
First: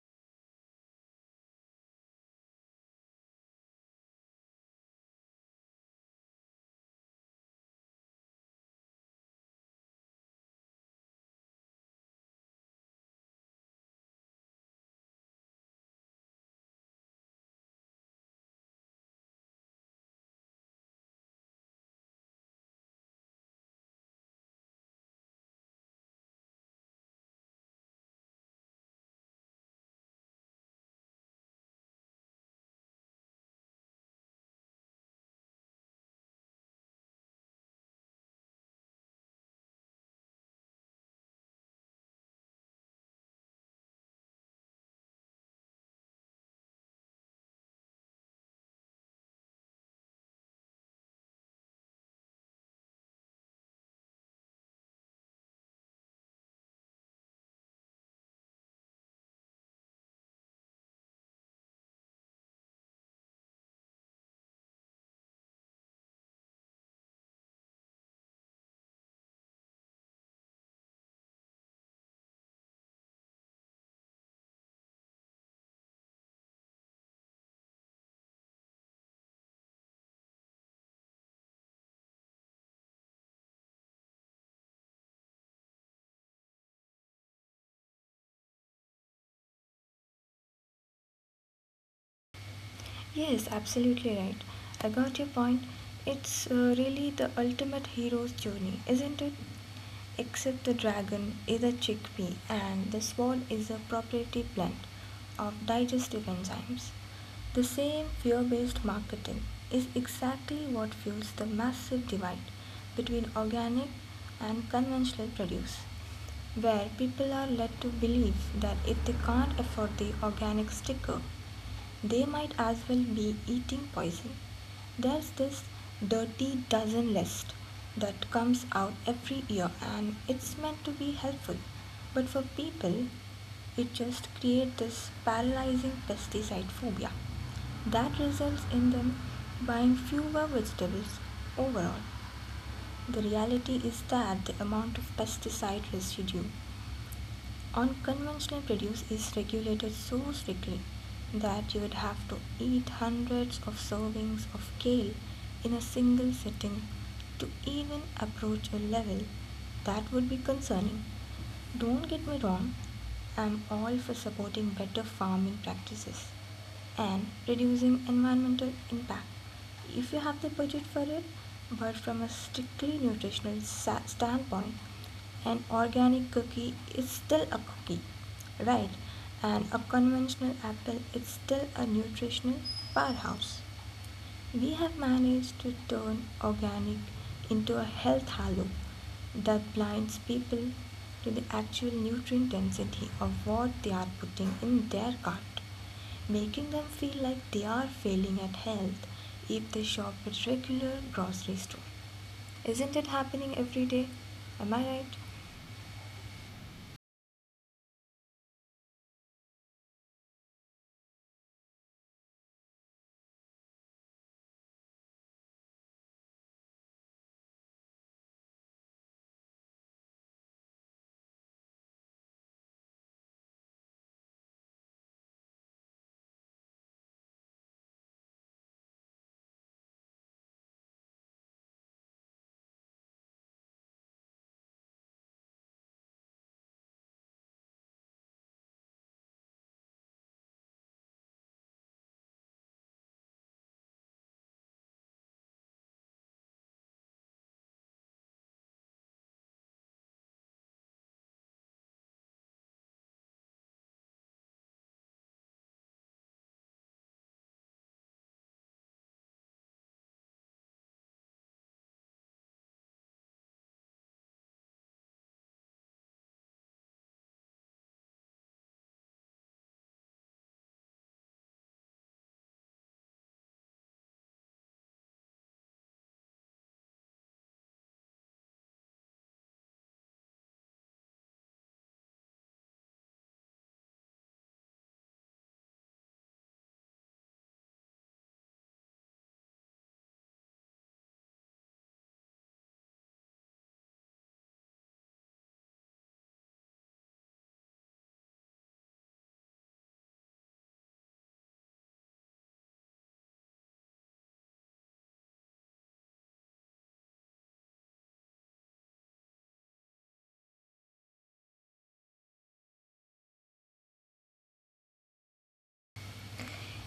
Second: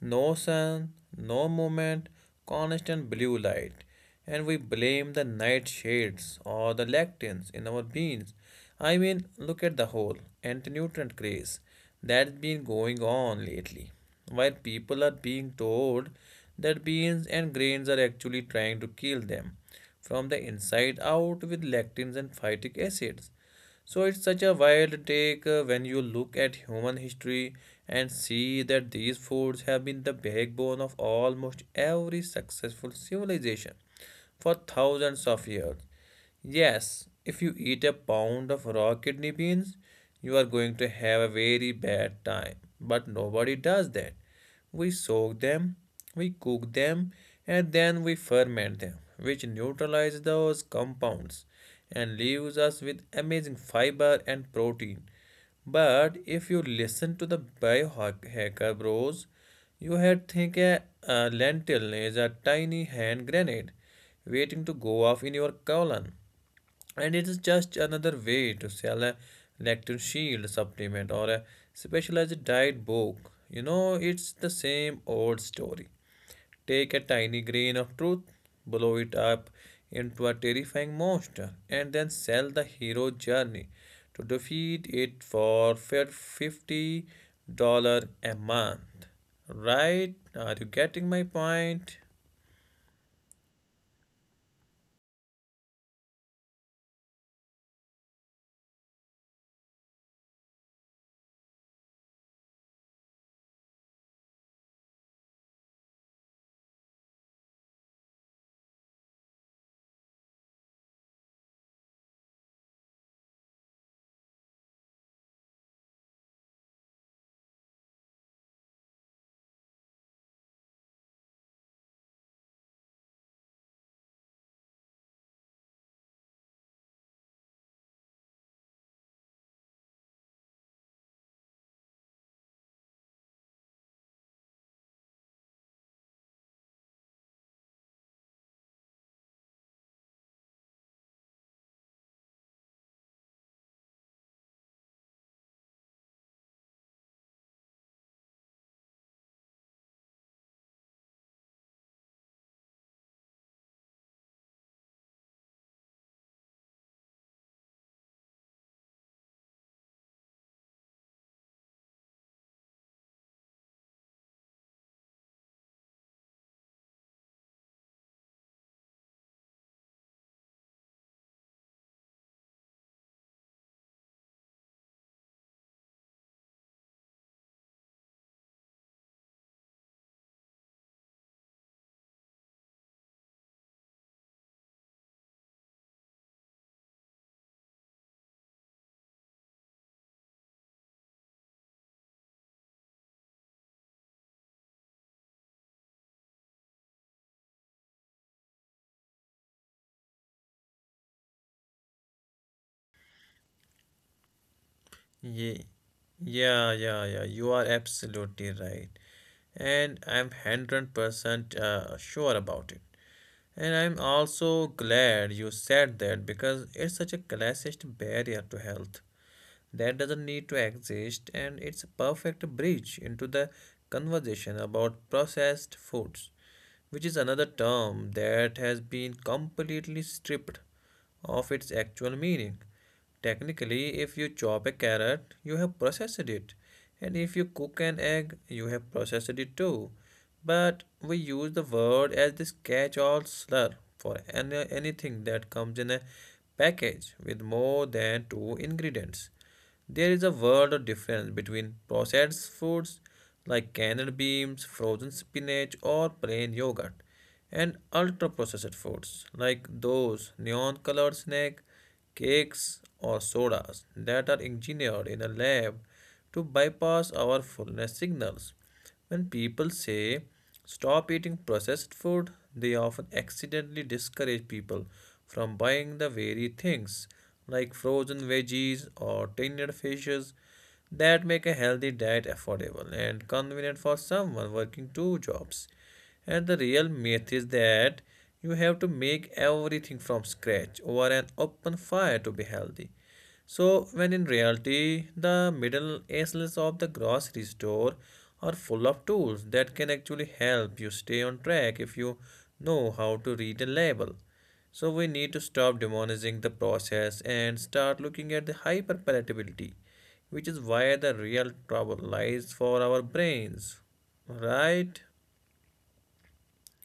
No sun, no movement, constant blue light. And we blame the nightshades or the lectins in our beans. I mean, look at the whole anti nutrient craze that's been going on lately. While people are being told that beans and grains are actually trying to kill them from the inside out with lectins and phytic acids. So it's such a wild take when you look at human history and see that these foods have been the backbone of almost every successful civilization for thousands of years. Yes, if you eat a pound of raw kidney beans, you are going to have a very bad time. But nobody does that. We soak them, we cook them, and then we ferment them, which neutralize those compounds and leaves us with amazing fiber and protein. But if you listen to the biohacker bros, you had think a lentil is a tiny hand grenade waiting to go off in your colon. And it is just another way to sell a lectin shield supplement or a specialized diet book. You know, it's the same old story. Take a tiny grain of truth, blow it up into a terrifying monster, and then sell the hero journey to defeat it for $50 a month. Right? Are you getting my point? Yes, absolutely right. I got your point. It's really the ultimate hero's journey, isn't it? Except the dragon is a chickpea and the swan is a proprietary blend of digestive enzymes. The same fear based marketing is exactly what fuels the massive divide between organic and conventional produce, where people are led to believe that if they can't afford the organic sticker, they might as well be eating poison. There's this dirty dozen list that comes out every year and it's meant to be helpful. But for people, it just creates this paralyzing pesticide phobia that results in them buying fewer vegetables overall. The reality is that the amount of pesticide residue Unconventional produce is regulated so strictly that you would have to eat hundreds of servings of kale in a single sitting to even approach a level that would be concerning. Don't get me wrong, I'm all for supporting better farming practices and reducing environmental impact if you have the budget for it, but from a strictly nutritional standpoint, an organic cookie is still a cookie, right? And a conventional apple is still a nutritional powerhouse. We have managed to turn organic into a health halo that blinds people to the actual nutrient density of what they are putting in their cart, making them feel like they are failing at health if they shop at regular grocery store. Isn't it happening every day? Am I right? Ye- Yeah, yeah, yeah, you are absolutely right. And I'm 100% sure about it. And I'm also glad you said that because it's such a classist barrier to health that doesn't need to exist, and it's a perfect bridge into the conversation about processed foods, which is another term that has been completely stripped of its actual meaning. Technically, if you chop a carrot, you have processed it. And if you cook an egg, you have processed it too. But we use the word as this catch all slur for anything that comes in a package with more than two ingredients. There is a world of difference between processed foods like canned beans, frozen spinach, or plain yogurt, and ultra processed foods like those neon colored snacks, cakes, or sodas that are engineered in a lab to bypass our fullness signals. When people say stop eating processed food, they often accidentally discourage people from buying the very things like frozen veggies or tinned fishes that make a healthy diet affordable and convenient for someone working two jobs. And the real myth is that you have to make everything from scratch over an open fire to be healthy. So, when in reality, the middle aisles of the grocery store are full of tools that can actually help you stay on track if you know how to read a label. So, we need to stop demonizing the process and start looking at the hyperpalatability, which is where the real trouble lies for our brains, right?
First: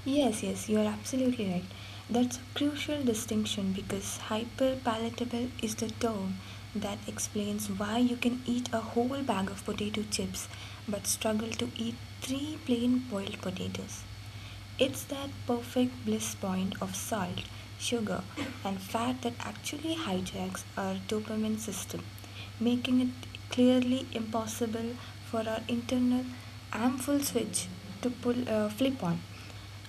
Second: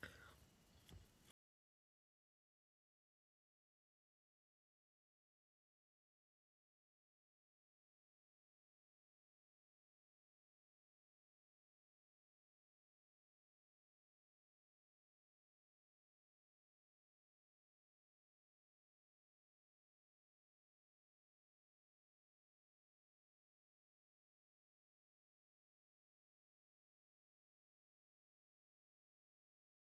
Yes, yes, you are absolutely right. That's a crucial distinction because hyperpalatable is the term that explains why you can eat a whole bag of potato chips but struggle to eat three plain boiled potatoes. It's that perfect bliss point of salt, sugar, and fat that actually hijacks our dopamine system, making it clearly impossible for our internal ample switch to pull, flip on.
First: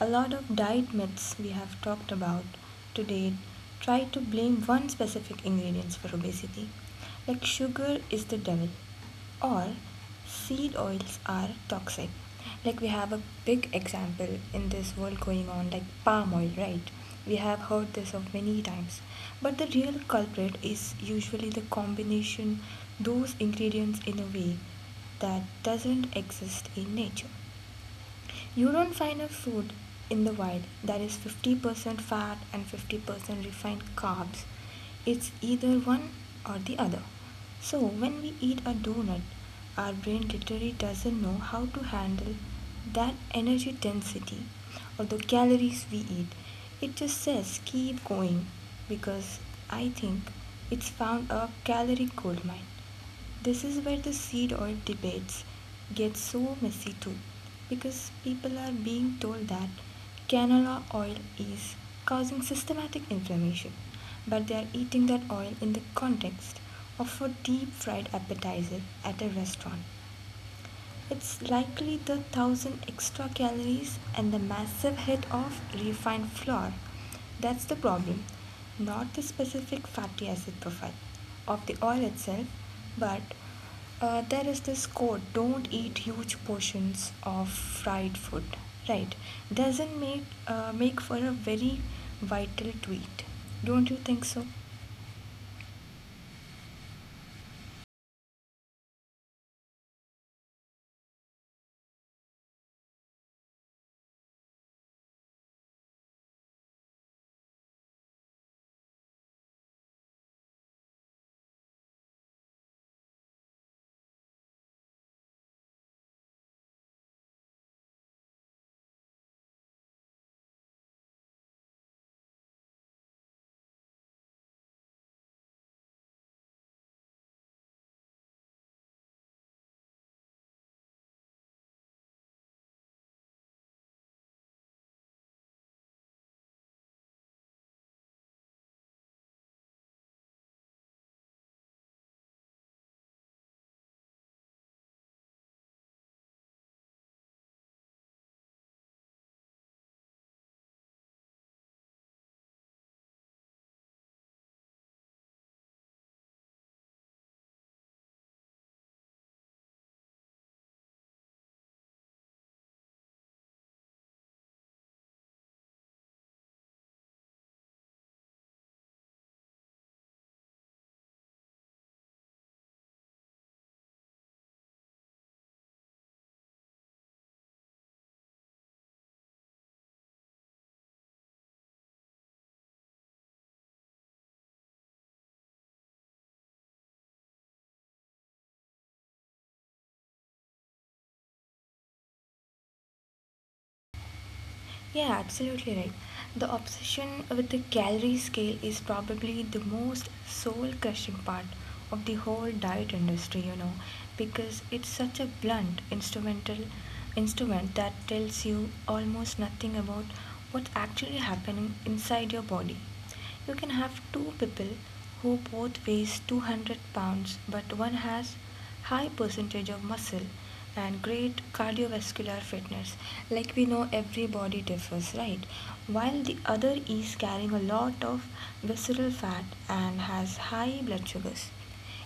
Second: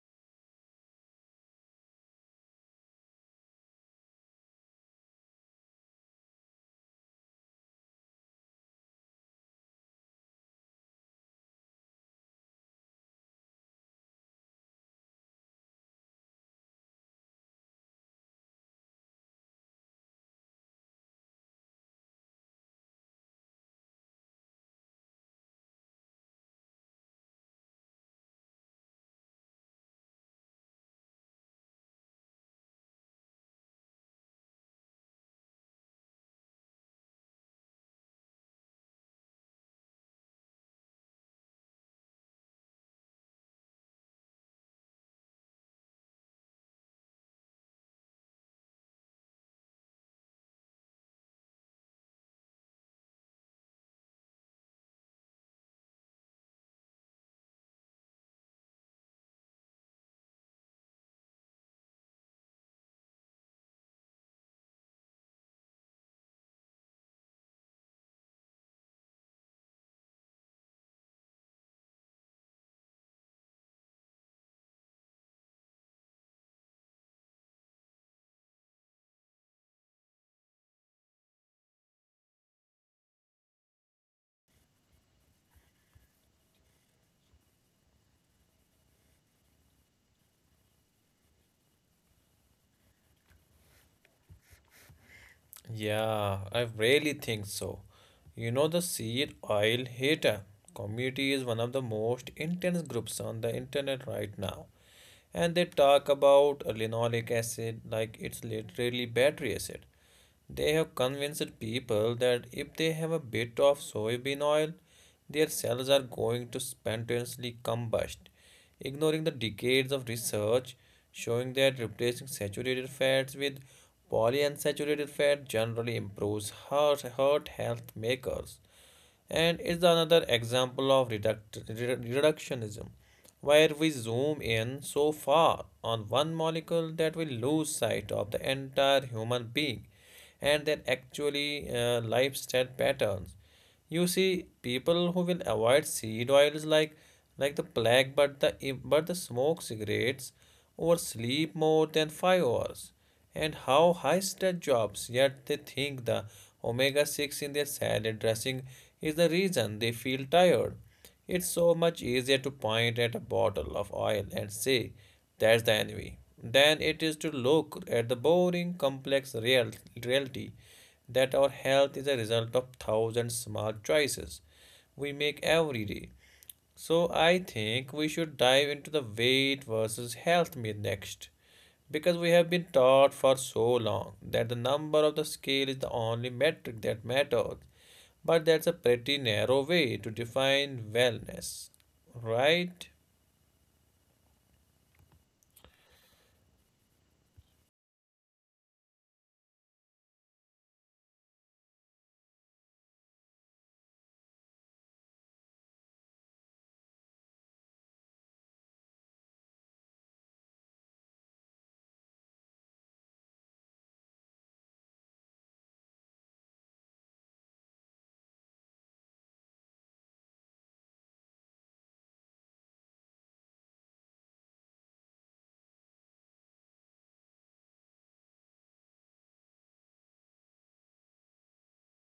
A lot of diet myths we have talked about today try to blame one specific ingredient for obesity, like sugar is the devil, or seed oils are toxic. Like we have a big example in this world going on, like palm oil, right? We have heard this of many times, but the real culprit is usually the combination those ingredients in a way that doesn't exist in nature. You don't find a food in the wild that is 50% fat and 50% refined carbs. It's either one or the other. So when we eat a donut, our brain literally doesn't know how to handle that energy density or the calories we eat. It just says keep going because I think it's found a calorie goldmine. This is where the seed oil debates get so messy too, because people are being told that canola oil is causing systematic inflammation, but they are eating that oil in the context of a deep fried appetizer at a restaurant. It's likely the thousand extra calories and the massive hit of refined flour. That's the problem, not the specific fatty acid profile of the oil itself, but there is this quote don't eat huge portions of fried food, right? Doesn't make, make for a very vital tweet. Don't you think so? Yeah, I really think so. You know, the seed oil hater community is one of the most intense groups on the internet right now. And they talk about linoleic acid like it's literally battery acid. They have convinced people that if they have a bit of soybean oil, their cells are going to spontaneously combust, ignoring the decades of research showing that replacing saturated fats with polyunsaturated fat generally improves heart health makers, and is another example of reductionism, where we zoom in so far on one molecule that we lose sight of the entire human being and their actually lifestyle patterns. You see, people who will avoid seed oils like the plague, but the smoke cigarettes or sleep more than 5 hours, and how high stress jobs. Yet they think the omega six in their salad dressing is the reason they feel tired. It's so much easier to point at a bottle of oil and say, that's the enemy, than it is to look at the boring, complex reality that our health is a result of thousand small choices we make every day. So I think we should dive into the weight versus health myth next. Because we have been taught for so long that the number of the scale is the only metric that matters. But that's a pretty narrow way to define wellness, right? Yeah, absolutely right. The obsession with the calorie scale is probably the most soul crushing part of the whole diet industry, you know, because it's such a blunt instrumental instrument that tells you almost nothing about what's actually happening inside your body. You can have two people who both weighs 200 pounds, but one has high percentage of muscle and great cardiovascular fitness, like we know every body differs, right, while the other is carrying a lot of visceral fat and has high blood sugars.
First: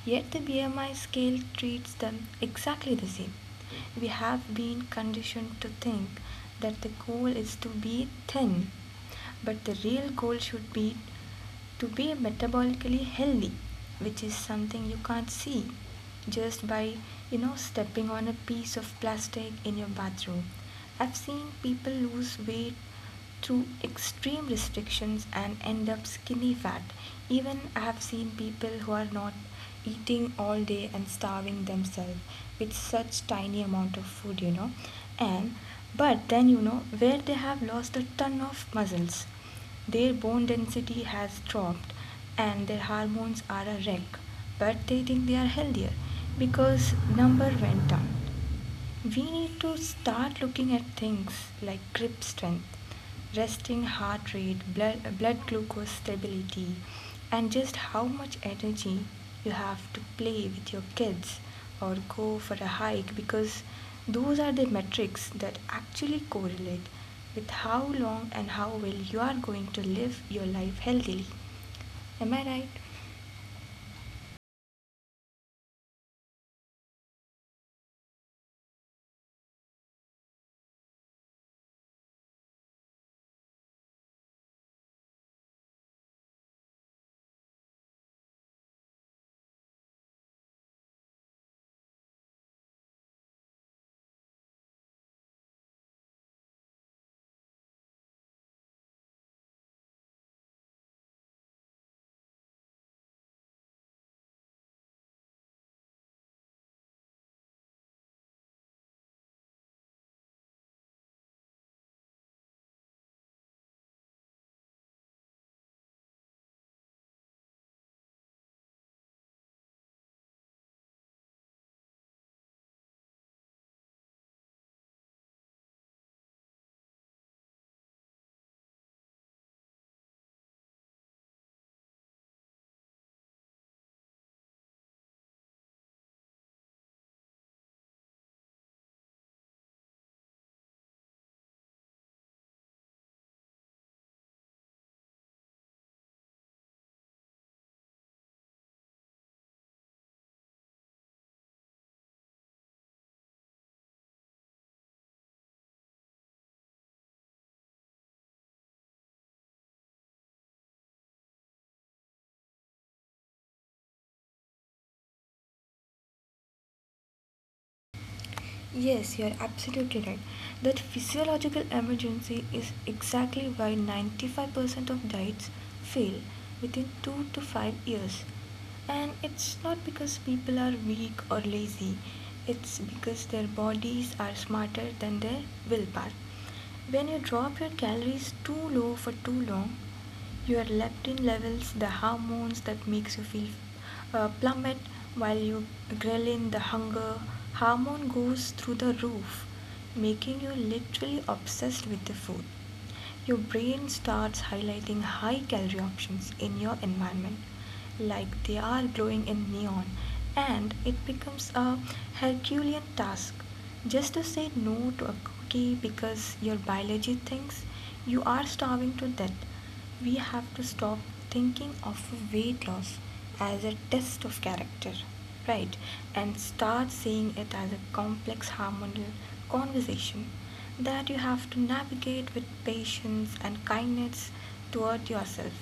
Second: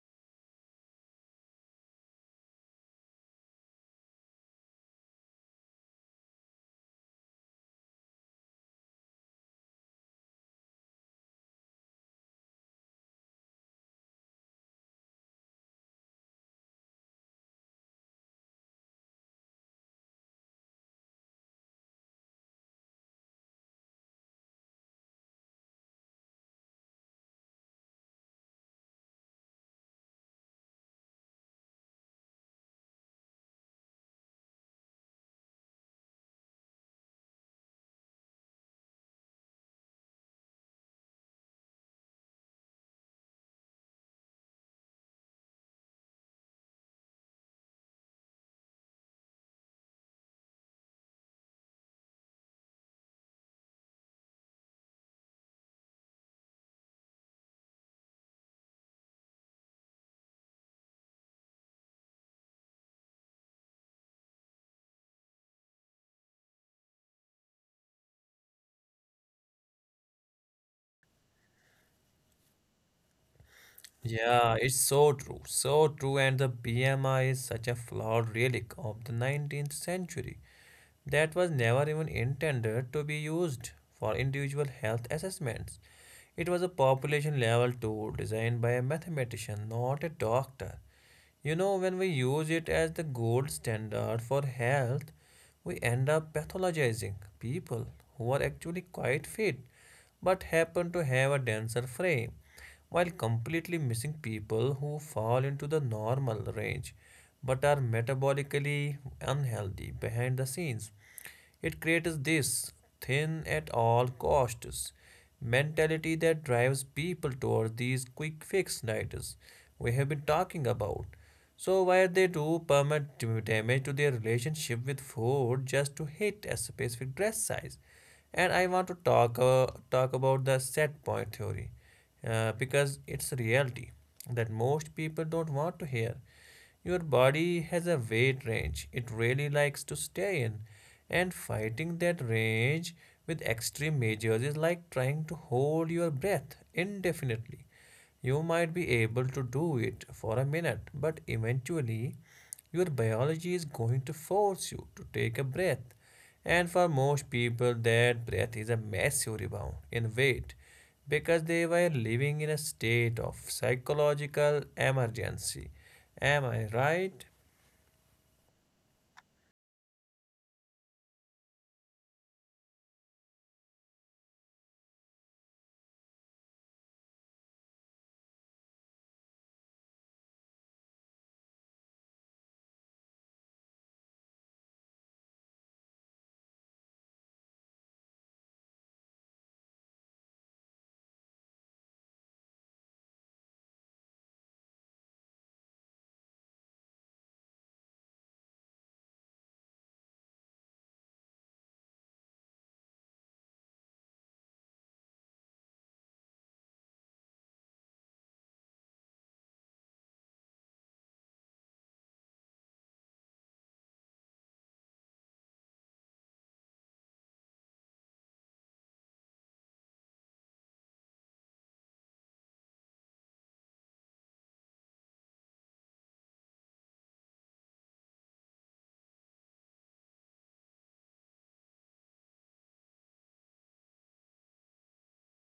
Yet the BMI scale treats them exactly the same. We have been conditioned to think that the goal is to be thin, but the real goal should be to be metabolically healthy, which is something you can't see just by, you know, stepping on a piece of plastic in your bathroom. I've seen people lose weight through extreme restrictions and end up skinny fat. Even I have seen people who are not eating all day and starving themselves with such tiny amount of food, you know. And but then you know where they have lost a ton of muscles. Their bone density has dropped and their hormones are a wreck, but they think they are healthier because number went down. We need to start looking at things like grip strength, resting heart rate, blood glucose stability, and just how much energy you have to play with your kids or go for a hike, because those are the metrics that actually correlate with how long and how well you are going to live your life healthily. Am I right? Yeah, it's so true, so true. And the BMI is such a flawed relic of the 19th century that was never even intended to be used for individual health assessments. It was a population level tool designed by a mathematician, not a doctor. You know, when we use it as the gold standard for health, we end up pathologizing people who are actually quite fit but happen to have a denser frame, while completely missing people who fall into the normal range but are metabolically unhealthy behind the scenes. It creates this thin at all costs mentality that drives people toward these quick fix diets we have been talking about. So where they do permanent damage to their relationship with food just to hit a specific dress size. And I want to talk about the set point theory because it's a reality that most people don't want to hear. Your body has a weight range it really likes to stay in, and fighting that range with extreme measures is like trying to hold your breath indefinitely. You might be able to do it for a minute, but eventually, your biology is going to force you to take a breath. And for most people, that breath is a massive rebound in weight because they were living in a state of psychological emergency. Am I right? Yes, you are absolutely right. That physiological emergency is exactly why 95% of diets fail within 2 to 5 years. And it's not because people are weak or lazy, it's because their bodies are smarter than their willpower. When you drop your calories too low for too long, your leptin levels, the hormones that makes you feel plummet, while you ghrelin, the hunger hormone goes through the roof, making you literally obsessed with the food. Your brain starts highlighting high calorie options in your environment, like they are glowing in neon, and it becomes a Herculean task just to say no to a cookie because your biology thinks you are starving to death. We have to stop thinking of weight loss as a test of character, right? And start seeing it as a complex hormonal conversation that you have to navigate with patience and kindness toward yourself.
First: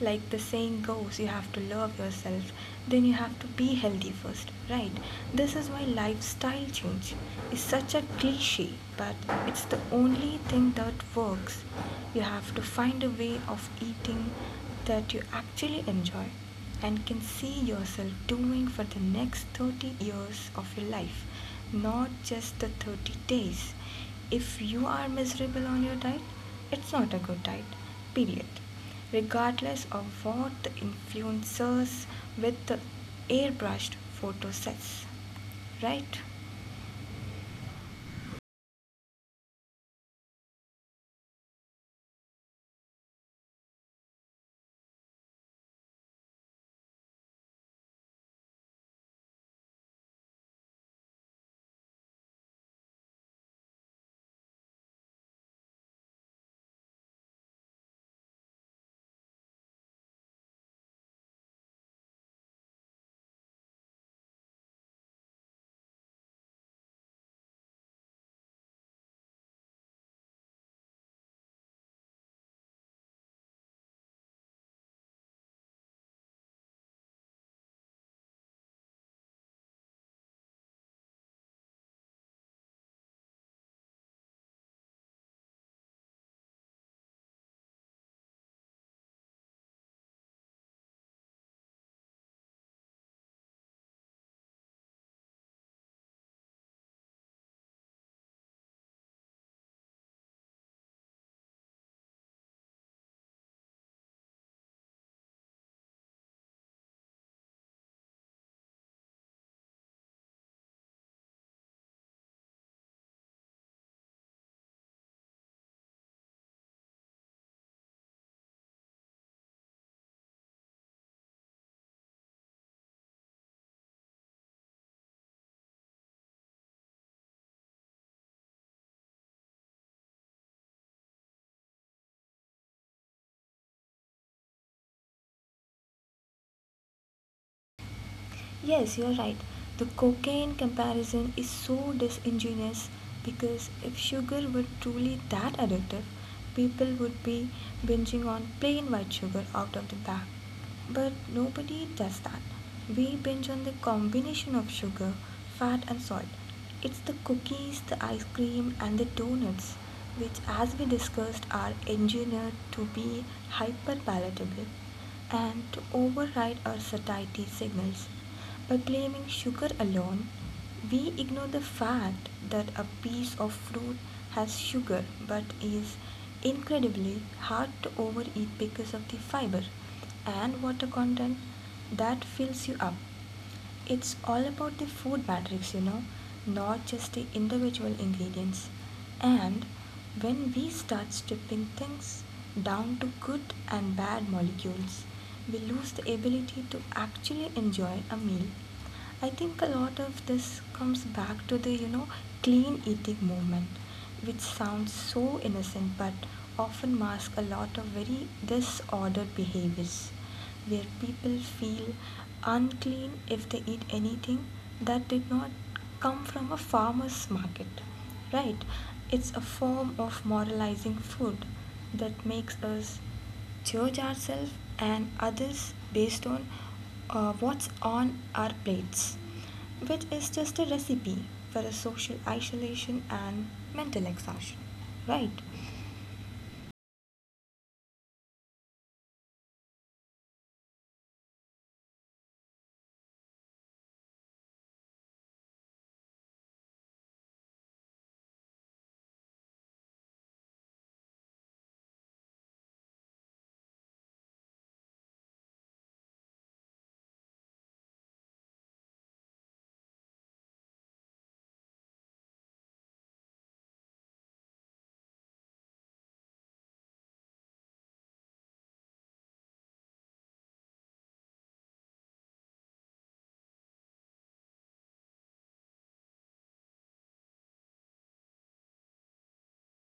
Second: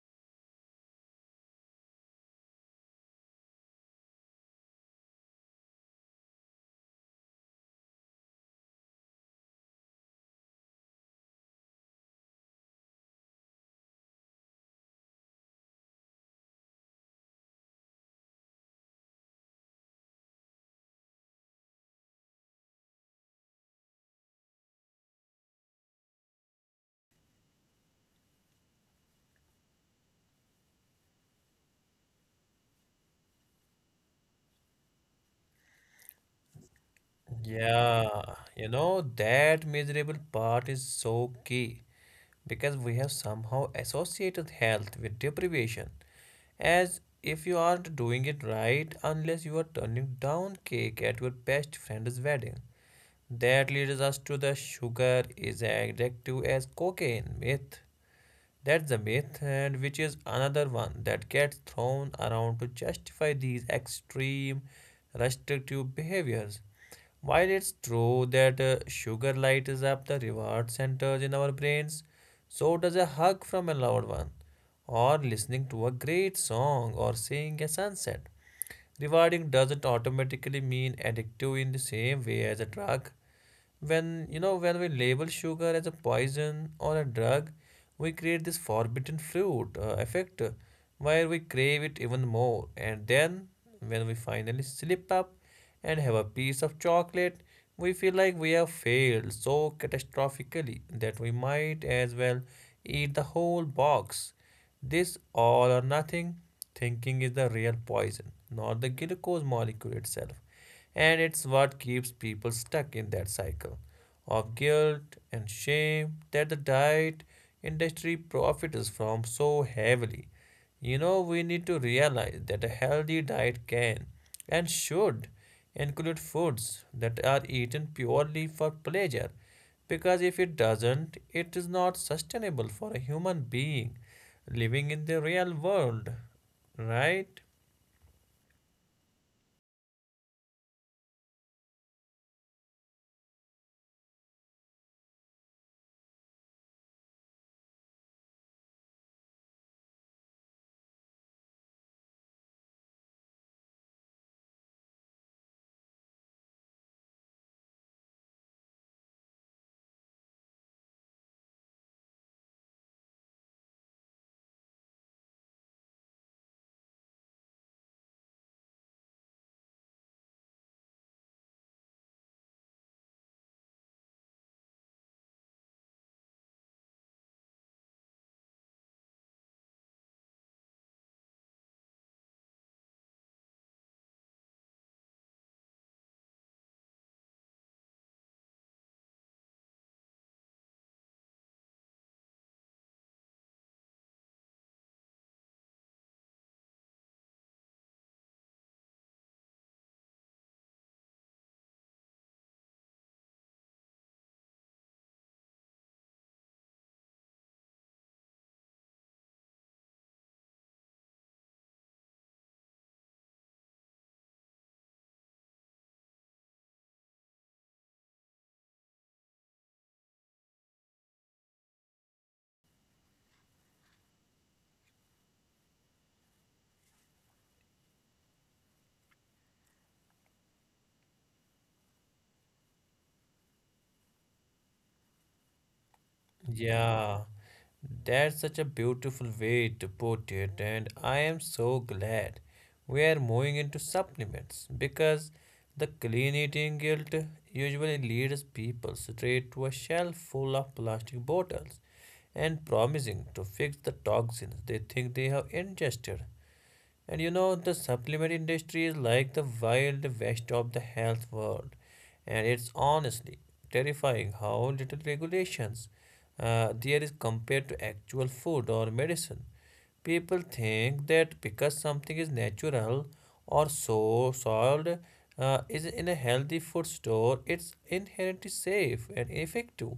Like the saying goes, you have to love yourself, then you have to be healthy first, right? This is why lifestyle change is such a cliche, but it's the only thing that works. You have to find a way of eating that you actually enjoy and can see yourself doing for the next 30 years of your life, not just the 30 days. If you are miserable on your diet, it's not a good diet, period. Regardless of what the influencers with the airbrushed photo says, right? Yeah, that miserable part is so key because we have somehow associated health with deprivation, as if you aren't doing it right unless you are turning down cake at your best friend's wedding. That leads us to the sugar is addictive as cocaine myth, that's a myth, and which is another one that gets thrown around to justify these extreme restrictive behaviors. While it's true that sugar lights up the reward centers in our brains, so does a hug from a loved one, or listening to a great song, or seeing a sunset. Rewarding doesn't automatically mean addictive in the same way as a drug when when we label sugar as a poison or a drug, we create this forbidden fruit effect, where we crave it even more. And then when we finally slip up and have a piece of chocolate, we feel like we have failed so catastrophically that we might as well eat the whole box. This all or nothing thinking is the real poison, not the glucose molecule itself, and it's what keeps people stuck in that cycle of guilt and shame that the diet industry profits from so heavily. We need to realize that a healthy diet can and should include foods that are eaten purely for pleasure, because if it doesn't, it is not sustainable for a human being living in the real world, right? Yes, you're right. The cocaine comparison is so disingenuous because if sugar were truly that addictive, people would be binging on plain white sugar out of the bag. But nobody does that. We binge on the combination of sugar, fat, and salt. It's the cookies, the ice cream, and the donuts, which, as we discussed, are engineered to be hyper palatable and to override our satiety signals. By blaming sugar alone, we ignore the fact that a piece of fruit has sugar but is incredibly hard to overeat because of the fiber and water content that fills you up. It's all about the food matrix, not just the individual ingredients. And when we start stripping things down to good and bad molecules, we lose the ability to actually enjoy a meal. I think a lot of this comes back to the, clean eating movement, which sounds so innocent but often masks a lot of very disordered behaviors, where people feel unclean if they eat anything that did not come from a farmer's market. Right? It's a form of moralizing food that makes us judge ourselves and others based on what's on our plates, which is just a recipe for a social isolation and mental exhaustion, right? Yeah, that's such a beautiful way to put it, and I am so glad we are moving into supplements because the clean eating guilt usually leads people straight to a shelf full of plastic bottles and promising to fix the toxins they think they have ingested. And the supplement industry is like the wild west of the health world. And it's honestly terrifying how little regulations there is compared to actual food or medicine. People think that because something is natural or so sold is in a healthy food store, it's inherently safe and effective,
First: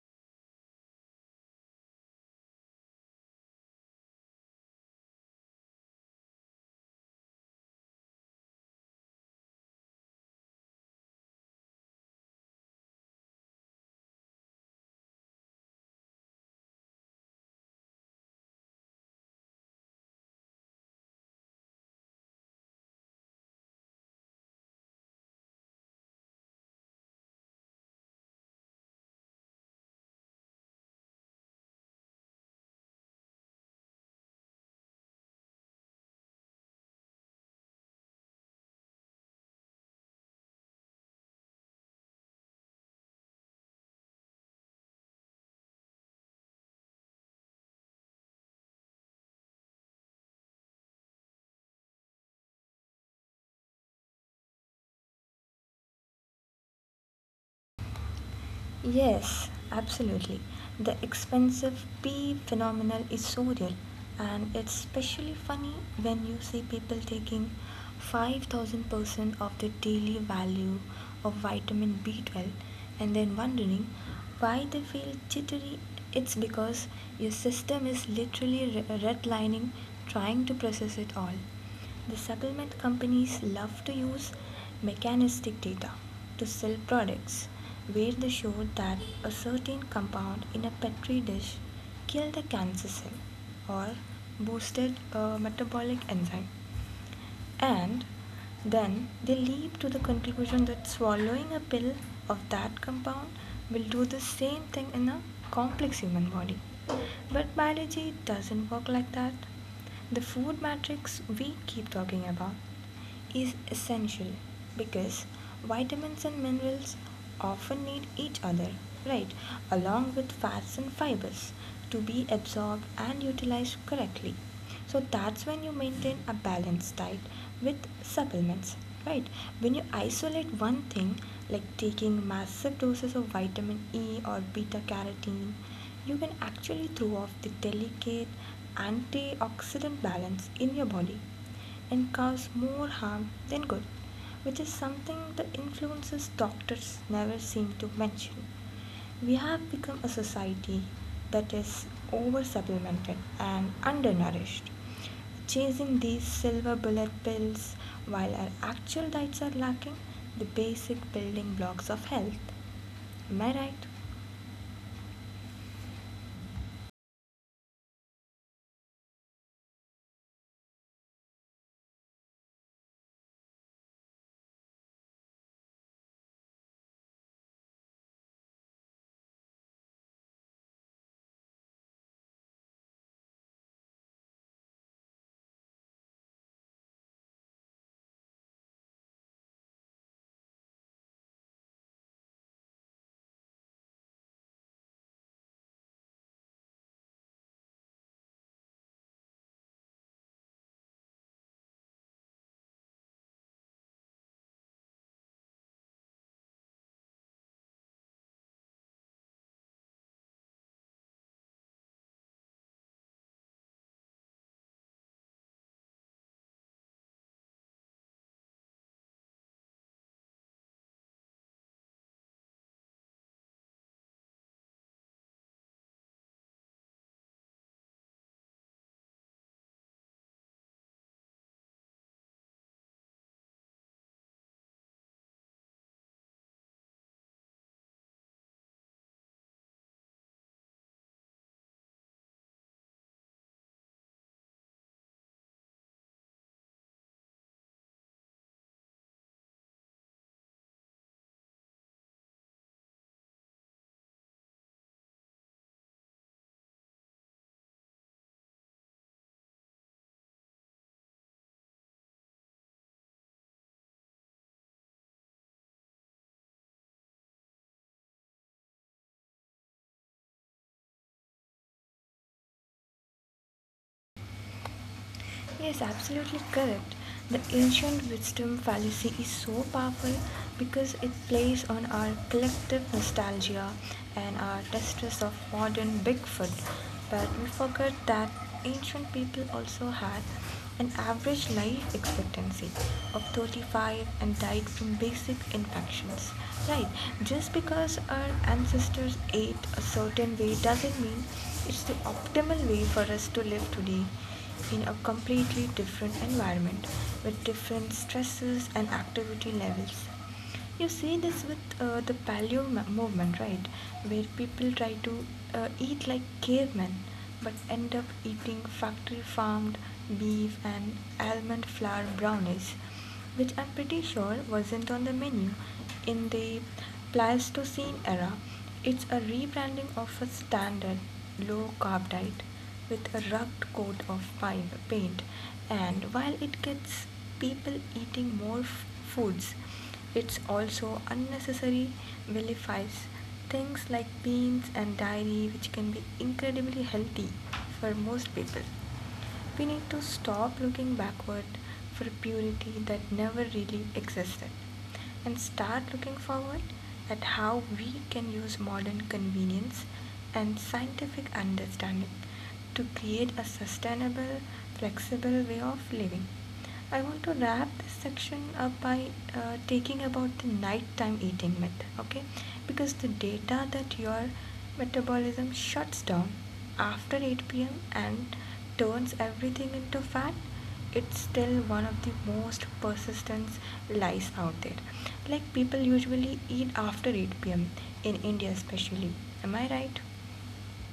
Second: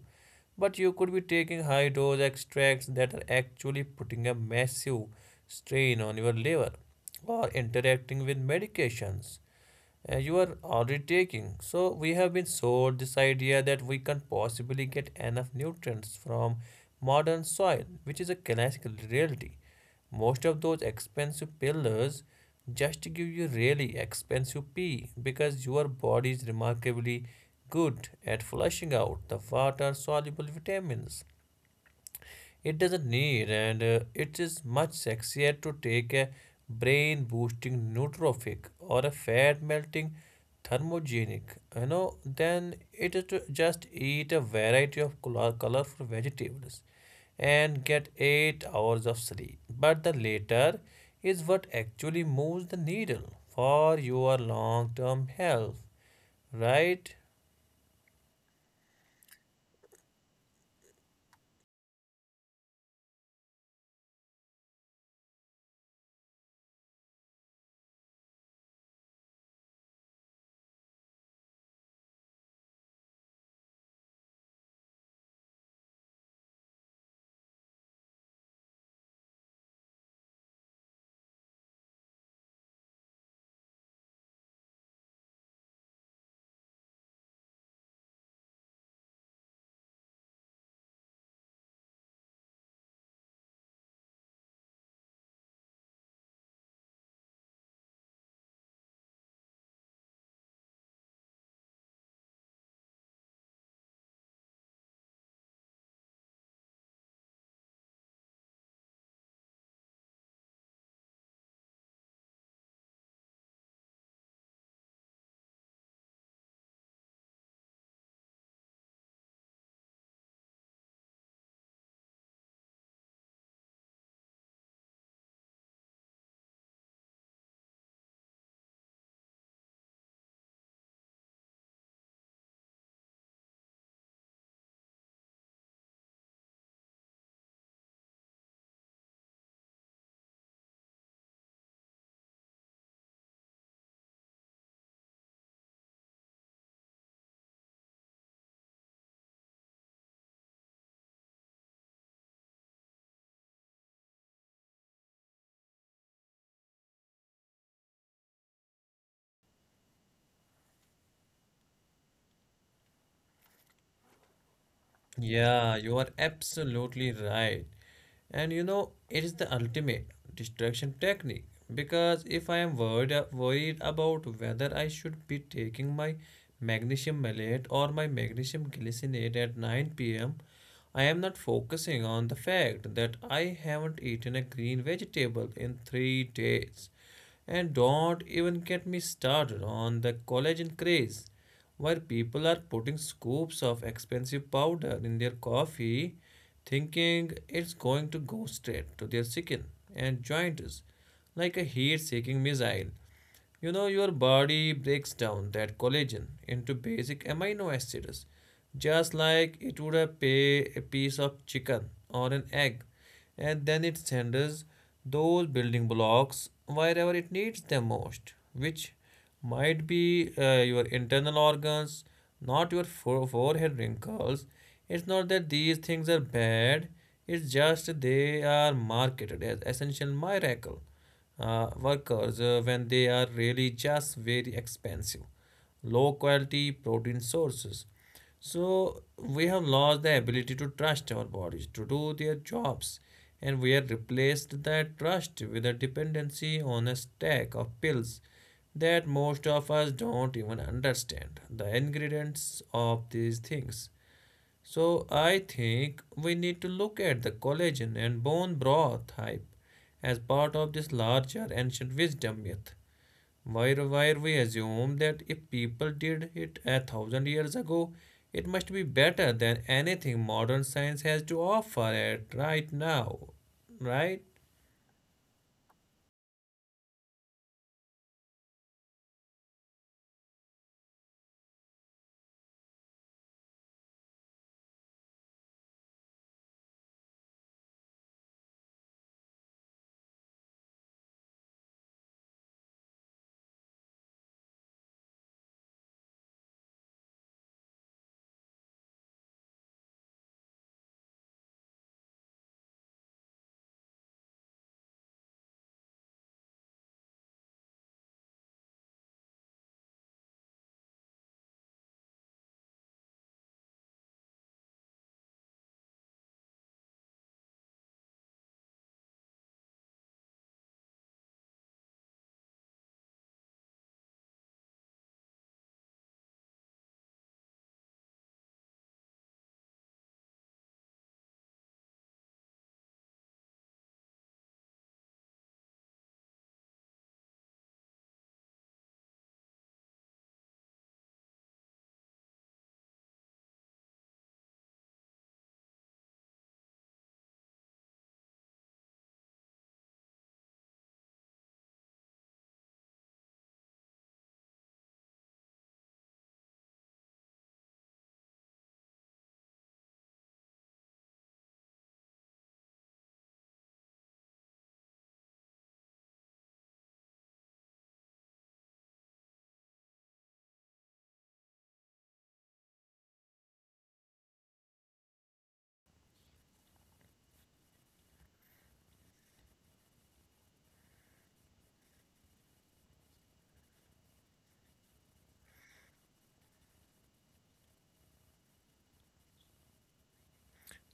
but you could be taking high dose extracts that are actually putting a massive strain on your liver or interacting with medications you are already taking. So we have been sold this idea that we can't possibly get enough nutrients from modern soil, which is a classical reality. Most of those expensive pillars just give you really expensive pee because your body is remarkably good at flushing out the water soluble vitamins it doesn't need, and it is much sexier to take a brain boosting nootropic or a fat melting thermogenic, than it is to just eat a variety of colorful vegetables and get 8 hours of sleep. But the latter is what actually moves the needle for your long term health, right? Yes, absolutely. The expensive P phenomenon is so real, and it's especially funny when you see people taking 5000% of the daily value of vitamin B12 and then wondering why they feel jittery. It's because your system is literally redlining, trying to process it all. The supplement companies love to use mechanistic data to sell products, where they show that a certain compound in a petri dish killed a cancer cell or boosted a metabolic enzyme. And then they leap to the conclusion that swallowing a pill of that compound will do the same thing in a complex human body. But biology doesn't work like that. The food matrix we keep talking about is essential, because vitamins and minerals often need each other, right, along with fats and fibers to be absorbed and utilized correctly. So that's when you maintain a balanced diet with supplements, right? When you isolate one thing, like taking massive doses of vitamin E or beta carotene, you can actually throw off the delicate antioxidant balance in your body and cause more harm than good, which is something the influences doctors never seem to mention. We have become a society that is over supplemented and undernourished, chasing these silver bullet pills while our actual diets are lacking the basic building blocks of health. Am I right? Yeah, you are absolutely right. And it is the ultimate distraction technique, because if I am worried about whether I should be taking my magnesium malate or my magnesium glycinate at 9 p.m., I am not focusing on the fact that I haven't eaten a green vegetable in 3 days. And don't even get me started on the collagen craze, where people are putting scoops of expensive powder in their coffee, thinking it's going to go straight to their skin and joints like a heat seeking missile. Your body breaks down that collagen into basic amino acids, just like it would a pay a piece of chicken or an egg, and then it sends those building blocks wherever it needs them most, which might be your internal organs, not your forehead wrinkles. It's not that these things are bad, it's just they are marketed as essential miracle workers when they are really just very expensive, low quality protein sources. So we have lost the ability to trust our bodies to do their jobs, and we have replaced that trust with a dependency on a stack of pills that most of us don't even understand the ingredients of these things. So I think we need to look at the collagen and bone broth hype as part of this larger ancient wisdom myth. Why we assume that if people did it a thousand years ago, it must be better than anything modern science has to offer it right now, right? Yes, absolutely correct. The ancient wisdom fallacy is so powerful because it plays on our collective nostalgia and our distrust of modern Bigfoot. But we forget that ancient people also had an average life expectancy of 35 and died from basic infections. Right, just because our ancestors ate a certain way doesn't mean it's the optimal way for us to live today in a completely different environment with different stresses and activity levels. You see this with the paleo movement, right? Where people try to eat like cavemen but end up eating factory farmed beef and almond flour brownies, which I'm pretty sure wasn't on the menu in the Pleistocene era. It's a rebranding of a standard low carb diet with a rugged coat of paint, and while it gets people eating more foods, it's also unnecessary vilifies things like beans and dairy, which can be incredibly healthy for most people. We need to stop looking backward for purity that never really existed and start looking forward at how we can use modern convenience and scientific understanding to create a sustainable, flexible way of living. I want to wrap this section up by taking about the nighttime eating method, okay? Because the data that your metabolism shuts down after 8 p.m. and turns everything into fat, it's still one of the most persistent lies out there. Like people usually eat after 8 p.m. in India, especially. Am I right?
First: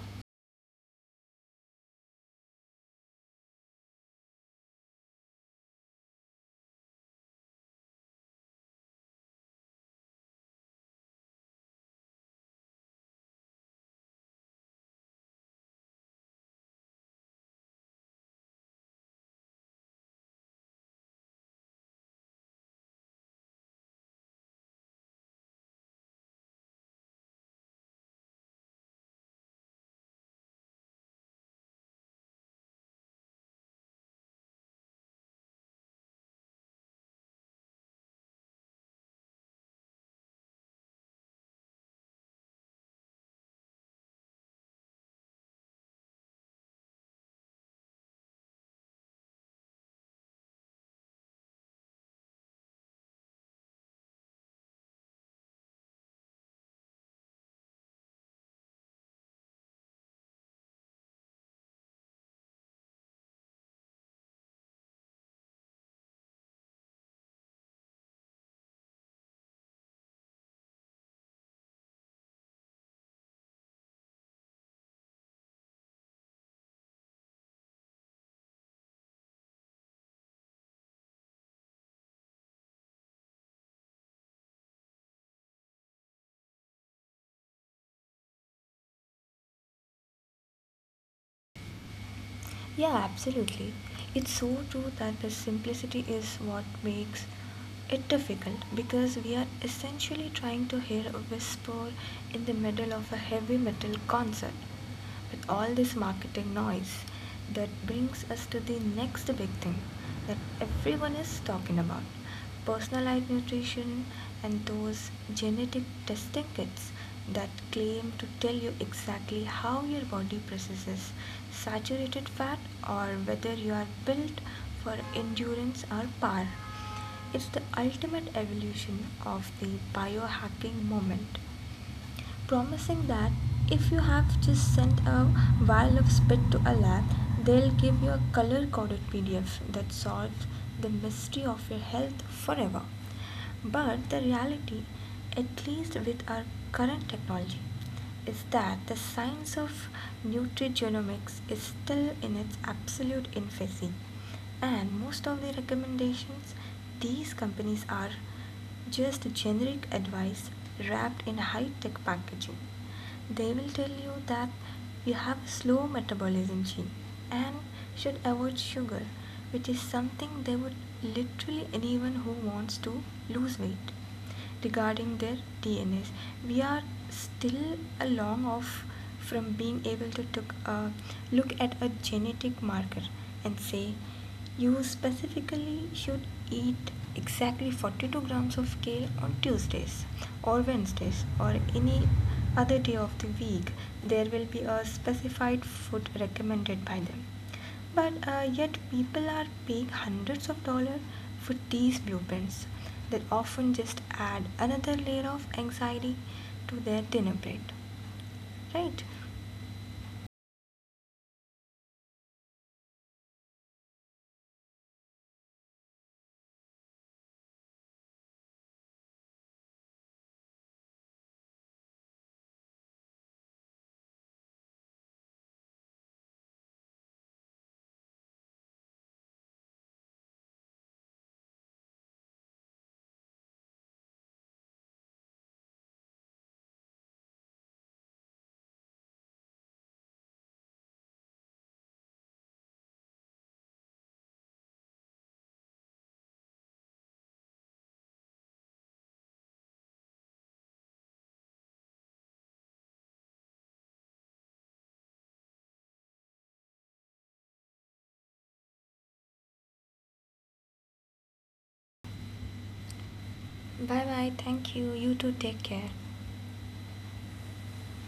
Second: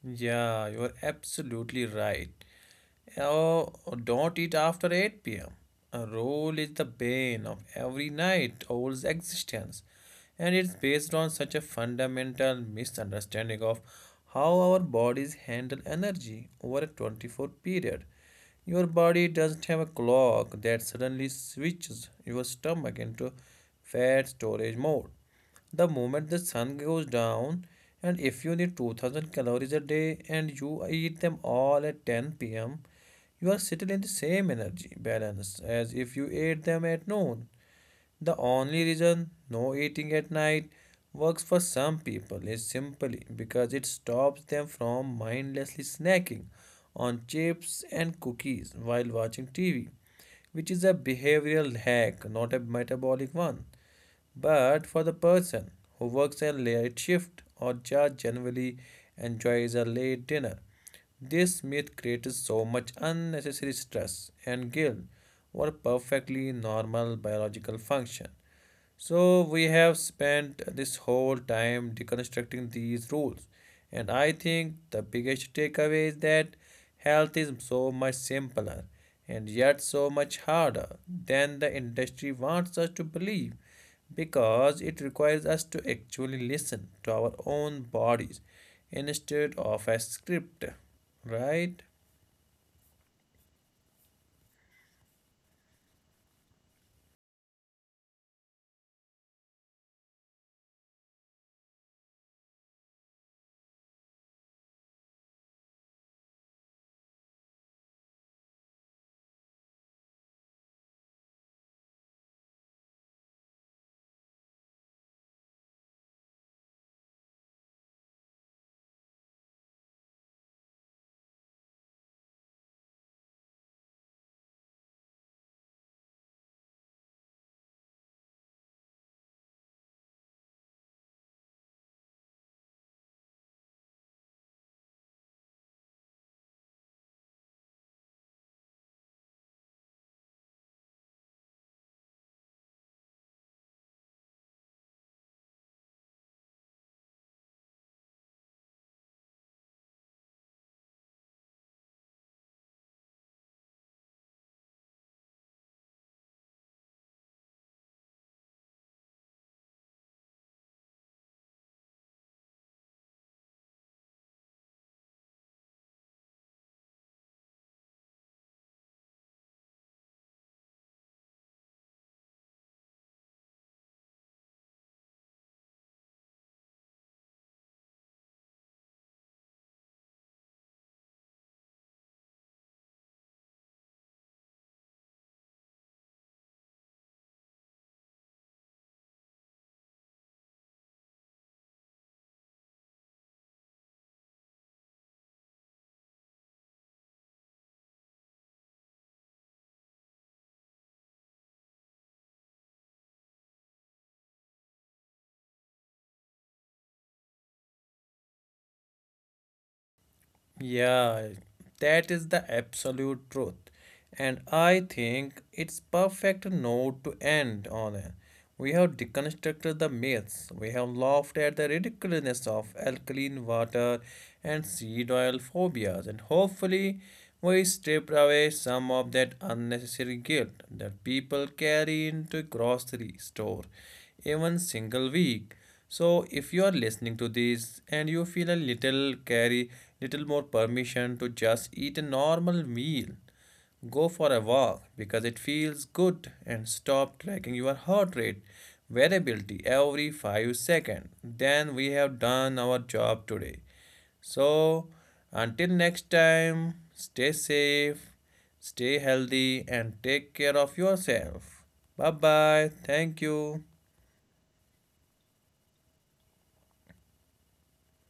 Yeah, you're absolutely right. Oh, don't eat after 8 pm. A roll is the bane of every night owl's existence, and it's based on such a fundamental misunderstanding of how our bodies handle energy over a 24 period. Your body doesn't have a clock that suddenly switches your stomach into fat storage mode the moment the sun goes down, and if you need 2000 calories a day and you eat them all at 10 p.m., you are still in the same energy balance as if you ate them at noon. The only reason no eating at night works for some people is simply because it stops them from mindlessly snacking on chips and cookies while watching TV, which is a behavioral hack, not a metabolic one. But for the person who works a late shift or just generally enjoys a late dinner, this myth creates so much unnecessary stress and guilt over perfectly normal biological function. So we have spent this whole time deconstructing these rules. And I think the biggest takeaway is that health is so much simpler and yet so much harder than the industry wants us to believe, because it requires us to actually listen to our own bodies instead of a script, right? Yeah, absolutely. It's so true that the simplicity is what makes it difficult, because we are essentially trying to hear a whisper in the middle of a heavy metal concert with all this marketing noise that brings us to the next big thing that everyone is talking about: personalized nutrition and those genetic testing kits that claim to tell you exactly how your body processes saturated fat or whether you are built for endurance or power. It's the ultimate evolution of the biohacking moment, promising that if you have just sent a vial of spit to a lab, they'll give you a color coded PDF that solves the mystery of your health forever. But the reality, at least with our current technology, is that the science of nutrigenomics is still in its absolute infancy, and most of the recommendations these companies are just generic advice wrapped in high tech packaging. They will tell you that you have a slow metabolism gene and should avoid sugar, which is something they would literally anyone who wants to lose weight regarding their DNAs. We are still a long off from being able to took a look at a genetic marker and say you specifically should eat exactly 42 grams of kale on Tuesdays or Wednesdays or any other day of the week. There will be a specified food recommended by them. But yet people are paying hundreds of dollars for these blueprints that often just add another layer of anxiety to their dinner plate. Right? Yeah, that is the absolute truth. And I think it's perfect note to end on. We have deconstructed the myths. We have laughed at the ridiculousness of alkaline water and seed oil phobias. And hopefully, we stripped away some of that unnecessary guilt that people carry into grocery store even single week. So if you are listening to this and you feel a little carry, little more permission to just eat a normal meal, go for a walk because it feels good, and stop tracking your heart rate variability every 5 seconds, then we have done our job today. So, until next time, stay safe, stay healthy, and take care of yourself. Bye bye. Thank you. Bye bye. Thank you. You too. Take care.